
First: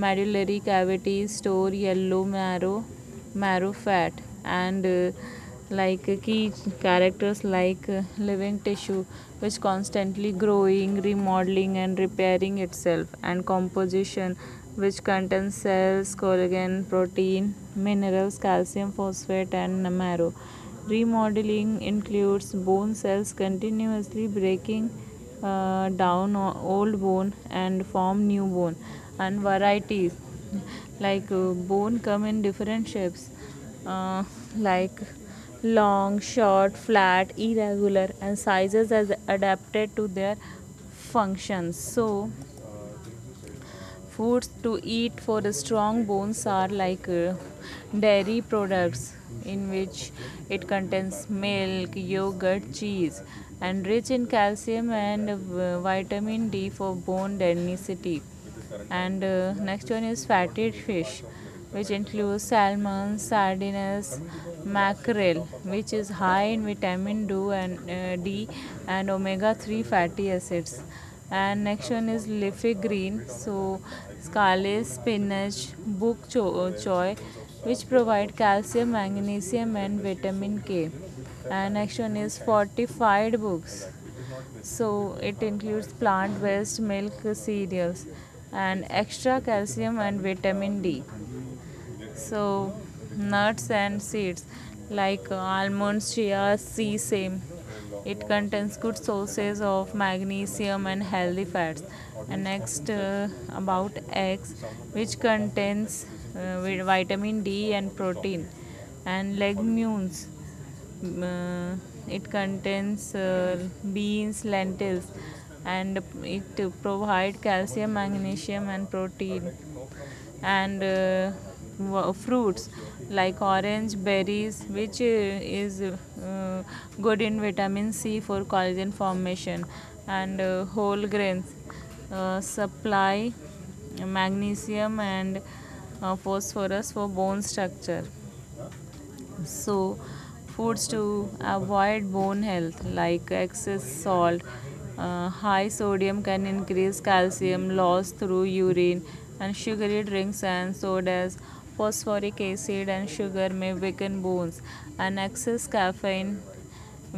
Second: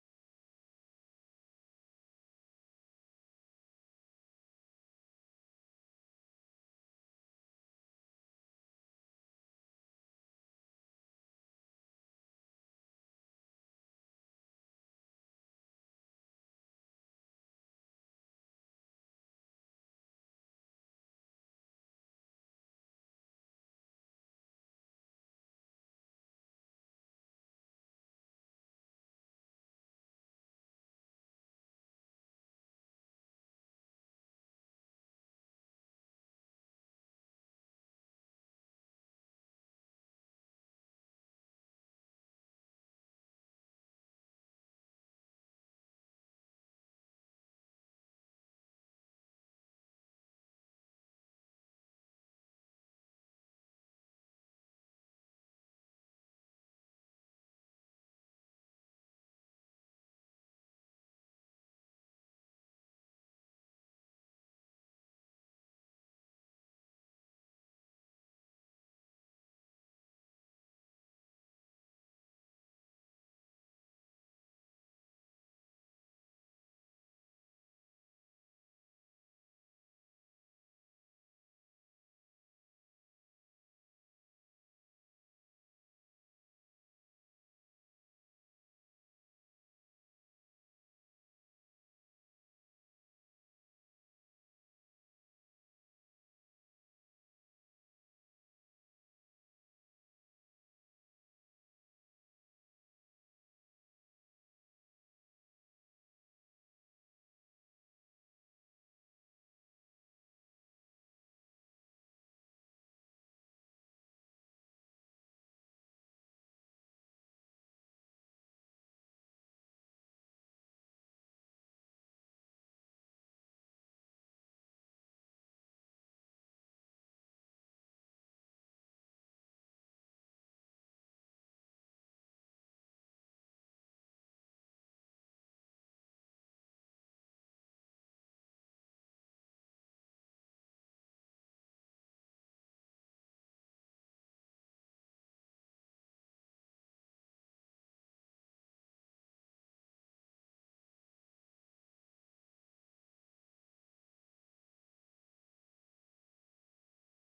medullary cavities store yellow marrow, marrow fat. And uh, like key characters like living tissue, which constantly growing, remodeling, and repairing itself. And composition, which contains cells, collagen protein, minerals, calcium phosphate, and marrow. Remodeling includes bone cells continuously breaking uh, down old bone and form new bone. And varieties, like uh, bone come in different shapes, uh, like long, short, flat, irregular, and sizes as adapted to their functions. So, foods to eat for the strong bones are like uh, dairy products, in which it contains milk, yogurt, cheese, and rich in calcium and uh, vitamin D for bone density. And uh, next one is fatty fish, which includes salmon, sardines, mackerel, which is high in vitamin d and uh, d and omega three fatty acids. And next one is leafy green, so scarlet spinach, book choy, which provide calcium, magnesium, and vitamin k. And next one is fortified books, so it includes plant based milk, cereals, and extra calcium and vitamin D. So, nuts and seeds like almonds, chia, sea same. It contains good sources of magnesium and healthy fats. And next uh, about eggs, which contains uh, vitamin D and protein, and legumes. mm, Uh, it contains uh, beans, lentils, and it provide calcium, magnesium, and protein. And uh, fruits like orange berries, which uh, is uh, good in vitamin c for collagen formation. And uh, whole grains uh, supply magnesium and uh, phosphorus for bone structure. So, foods to avoid bone health like excess salt, uh, high sodium can increase calcium loss through urine, and sugary drinks and sodas, phosphoric acid, and sugar may weaken bones, and excess caffeine,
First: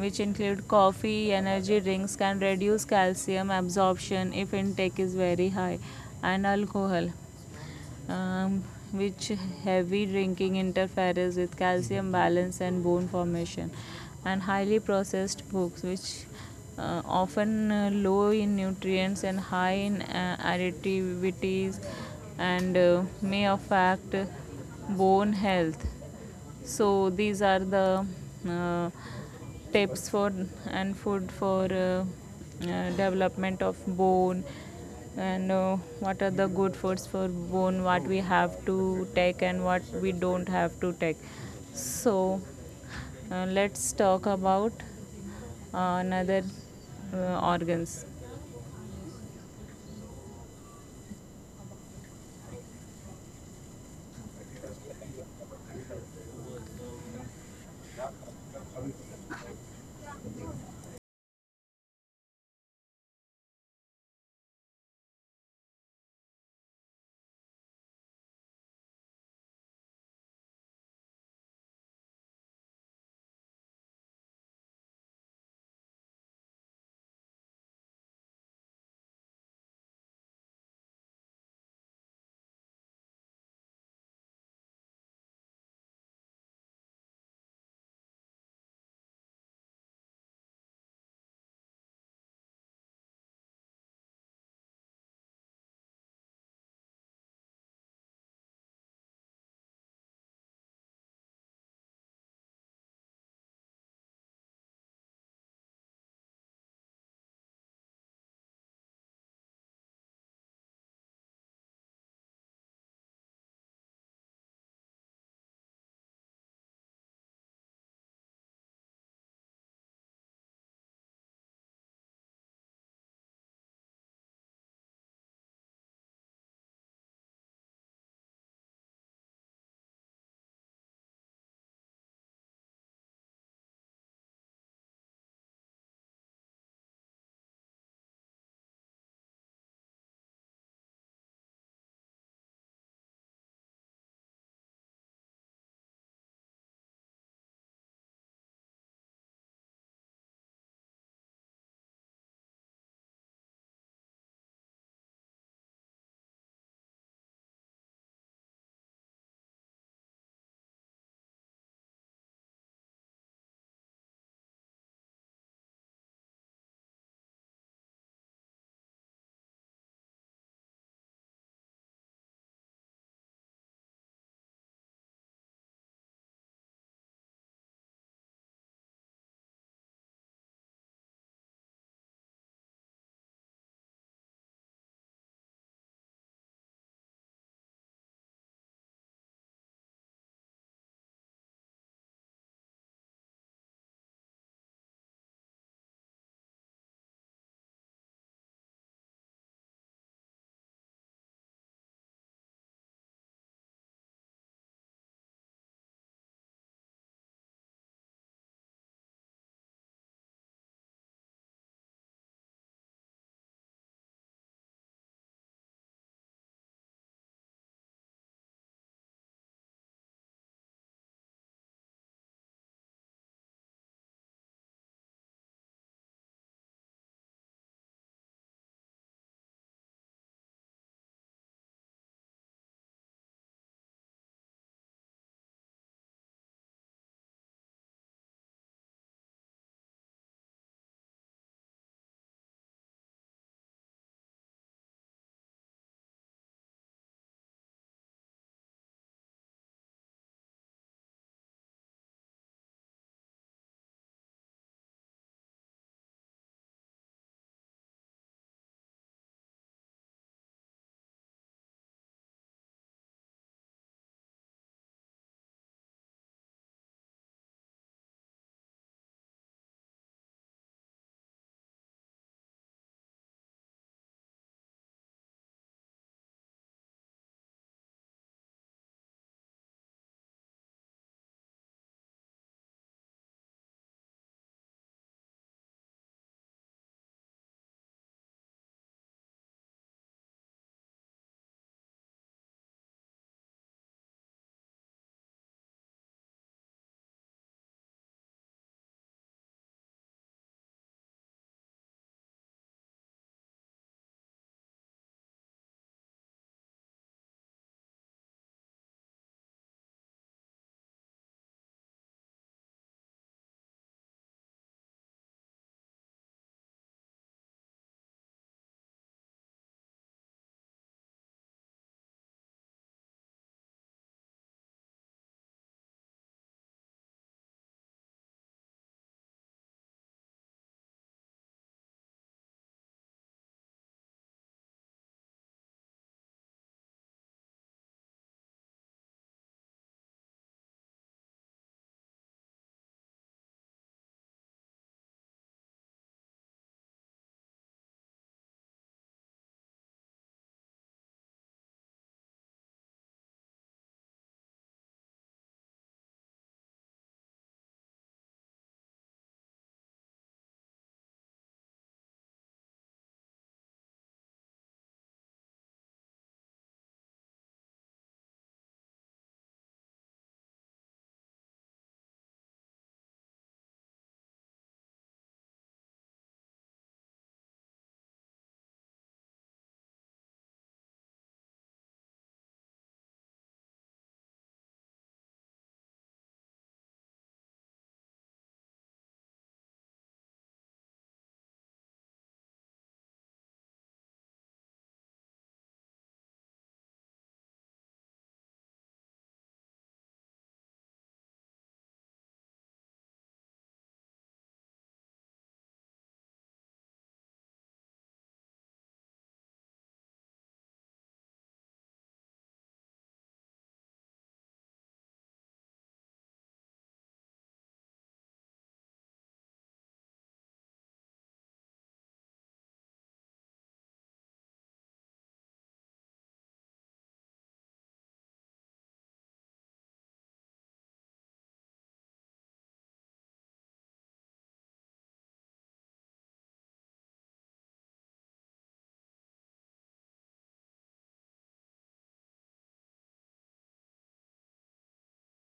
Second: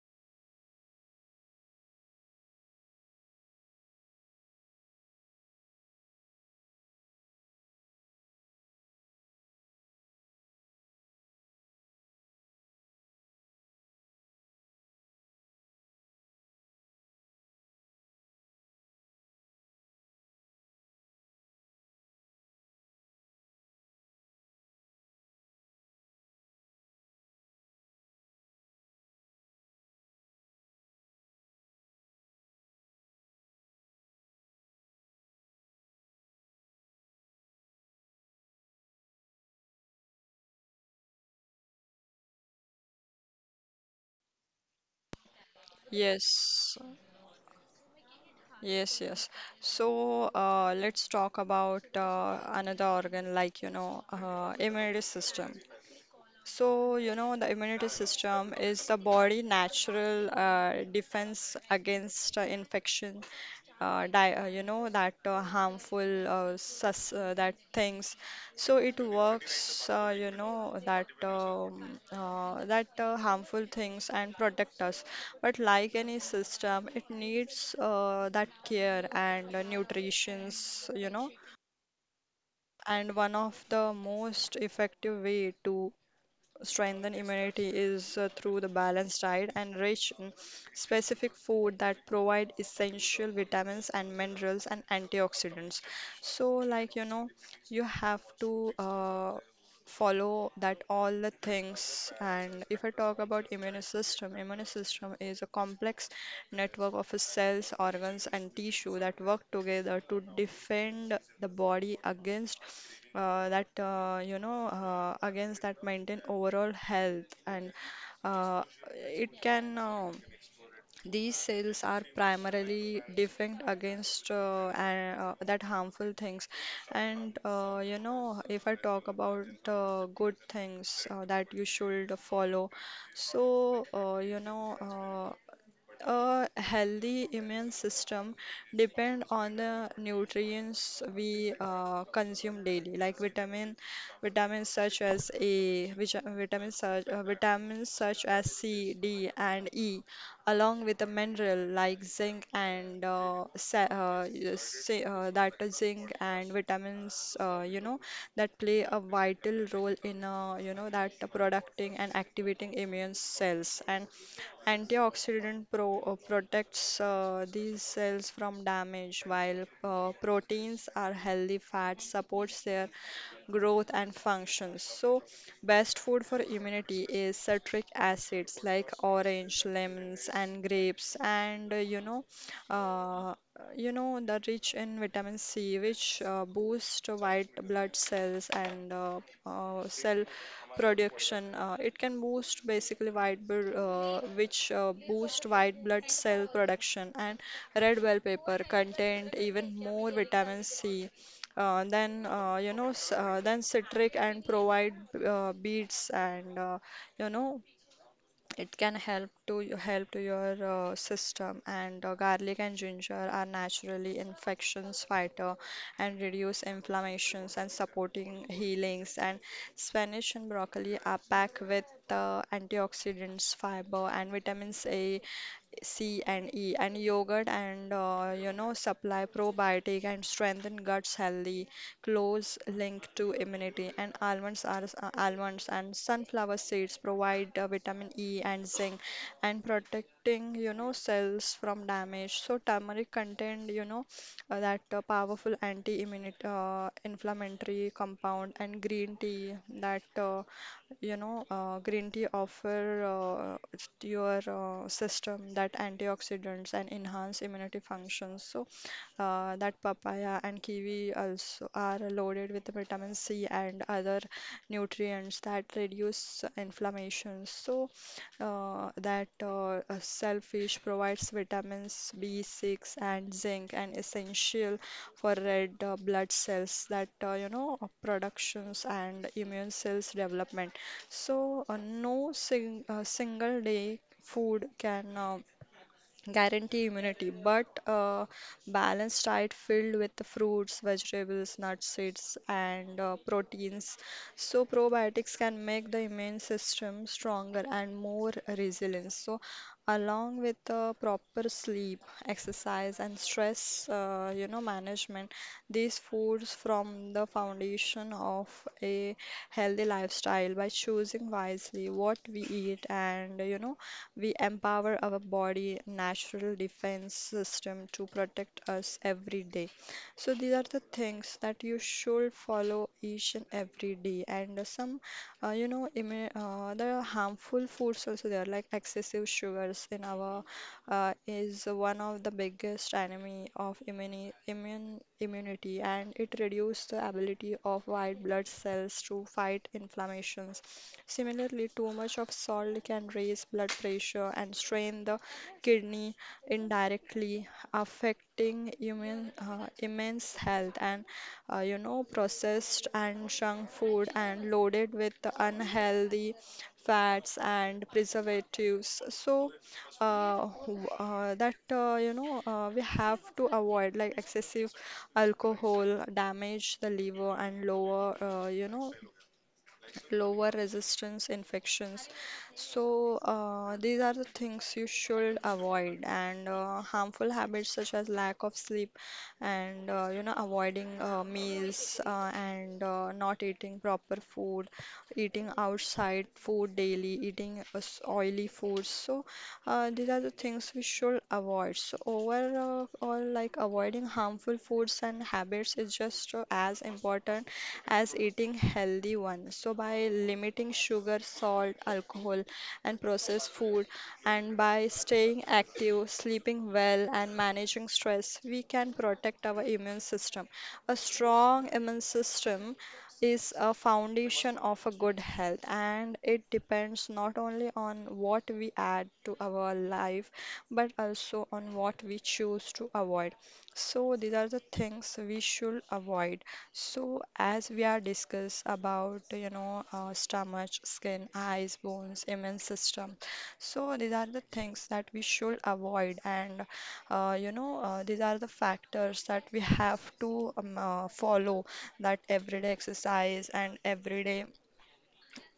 which include coffee, energy drinks, can reduce calcium absorption if intake is very high, and alcohol, um, which heavy drinking interferes with calcium balance and bone formation, and highly processed foods, which uh, often uh, low in nutrients and high in uh, additivities, and uh, may affect bone health. So these are the uh, tips for and food for uh, uh, development of bone. And uh, what are the good foods for bone, what we have to take and what we don't have to take. So uh, let's talk about uh, another Yes. uh, organs. Yes, yes. So uh, let's talk about uh, another organ like, you know, uh, immune system. So, you know, the immunity system is the body natural uh, defense against uh, infection, uh, di uh, you know, that uh, harmful uh, sus uh, that things. So it works, uh, you know, that um, uh, that uh, harmful things and protect us. But like any system, it needs uh, that care and uh, nutritions, you know. And one of the most effective way to strengthen immunity is uh, through the balanced diet and rich in specific food that provide essential vitamins and minerals and antioxidants. So like you know, you have to uh, follow that all the things. And if I talk about immune system, immune system is a complex network of cells, organs, and tissue that work together to defend the body against uh, that uh, you know uh, against that maintain overall health, and uh, it can uh, these cells are primarily defend against uh, and, uh, that harmful things. And uh, you know if I talk about uh, good things uh, that you should follow. So uh, you know uh, a healthy immune system depend on the nutrients we uh, consume daily, like vitamin, vitamins such as A, which, vitamins such uh, vitamins such as C, D, and E, along with the mineral like zinc and uh, sa- uh, y- say, uh, that is zinc and vitamins, uh, you know, that play a vital role in, uh, you know, that producting and activating immune cells. And antioxidant pro- uh, protects uh, these cells from damage, while uh, proteins are healthy fat supports their growth and functions. So best food for immunity is citric acids like orange, lemons, and grapes, and uh, you know, uh, you know, the rich in vitamin C, which uh, boost white blood cells and uh, uh, cell production. Uh, it can boost basically white blood, uh, which uh, boost white blood cell production, and red bell pepper content even more vitamin C uh, then uh, you know s- uh, then citric, and provide uh, beets, and uh, you know it can help to help to your uh, system. And uh, garlic and ginger are naturally infections fighter and reduce inflammations and supporting healings. And spanish and broccoli are packed with uh, antioxidants, fiber, and vitamins A, C, and E. And yogurt and uh, you know supply probiotic and strengthen guts healthy, close link to immunity. And almonds are uh, almonds and sunflower seeds provide uh, vitamin E and zinc, and protecting you know cells from damage. So turmeric contain you know uh, that uh, powerful anti-immunity uh, inflammatory compound. And green tea that uh, you know, uh, green tea offer uh, to your uh, system that antioxidants and enhance immunity functions. So uh, that papaya and kiwi also are loaded with vitamin C and other nutrients that reduce inflammation. So uh, that uh, uh, shellfish provides vitamins B six and zinc, and essential for red uh, blood cells that uh, you know uh, productions and immune cells development. So, uh, no sing, uh, single day food can uh, guarantee immunity, but a balanced diet filled with fruits, vegetables, nuts, seeds, and uh, proteins. So, probiotics can make the immune system stronger and more resilient. So, along with the proper sleep, exercise, and stress, uh, you know, management, these foods form the foundation of a healthy lifestyle. By choosing wisely what we eat and, you know, we empower our body natural defense system to protect us every day. So these are the things that you should follow each and every day. And some, uh, you know, immi- uh, there are harmful foods also there, like excessive sugars in our uh, is one of the biggest enemy of immuni immune immunity, and it reduces the ability of white blood cells to fight inflammations. Similarly, too much of salt can raise blood pressure and strain the kidney indirectly, affecting immune, uh, immense health. And uh, you know, processed and junk food and loaded with unhealthy fats and preservatives. So uh, w- uh, that uh, you know uh, we have to avoid like excessive alcohol damage the liver and lower uh, you know lower resistance infections. So, uh, these are the things you should avoid, and uh, harmful habits such as lack of sleep and uh, you know, avoiding uh, meals uh, and uh, not eating proper food, eating outside food daily, eating uh, s- oily foods. So, uh, these are the things we should avoid. So, overall, like avoiding harmful foods and habits is just uh, as important as eating healthy one. So by limiting sugar, salt, alcohol, and processed food, and by staying active, sleeping well, and managing stress, we can protect our immune system. A strong immune system is a foundation of a good health, and it depends not only on what we add to our life but also on what we choose to avoid. So these are the things we should avoid. So as we are discuss about you know uh, stomach, skin, eyes, bones, immune system. So these are the things that we should avoid, and uh, you know uh, these are the factors that we have to um, uh, follow. That everyday exercise and everyday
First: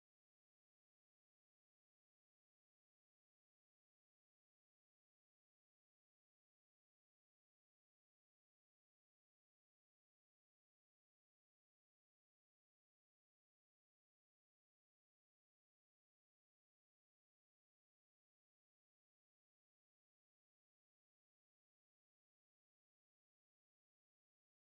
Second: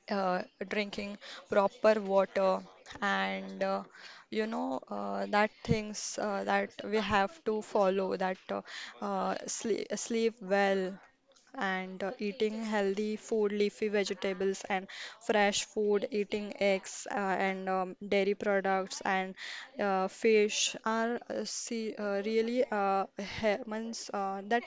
uh, drinking proper water, and uh, you know uh, that things uh, that we have to follow, that uh, uh, sleep, sleep well, and uh, eating healthy food, leafy vegetables and fresh food, eating eggs uh, and um, dairy products and uh, fish are uh, see, uh, really uh, he- means, uh, that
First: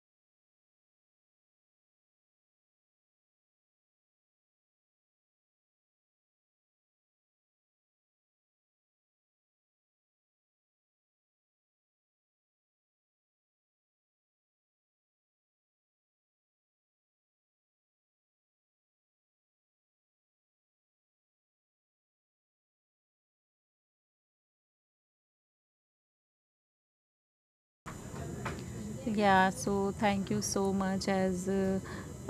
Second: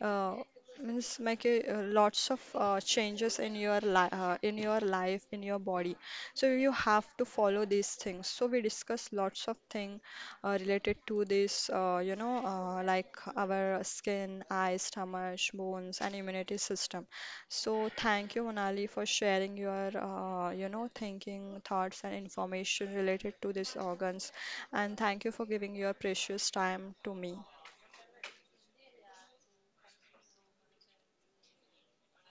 uh, means make a, uh, lots of uh, changes in your li uh, in your life in your body. So you have to follow these things. So we discuss lots of thing uh, related to this uh, you know uh, like our skin, eyes, stomach, bones, and immunity system. So thank you, Monali, for sharing your uh, you know thinking thoughts and information related to these organs, and thank you for giving your precious time to me. Yeah, so thank you so much as uh,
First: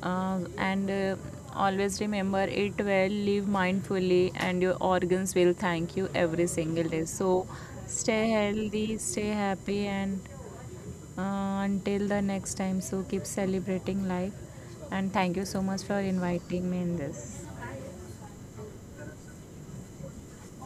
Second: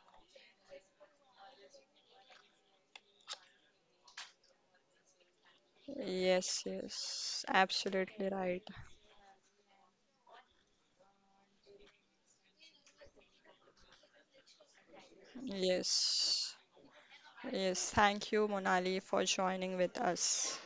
uh, and uh, always remember it well, live mindfully and your organs will thank you every Yes, single day. yes, So stay absolutely right. healthy, stay happy, and uh, until the next time, so keep celebrating life, and thank you so much for Yes. inviting me in this. Yes. Thank you, Monali, for joining with us.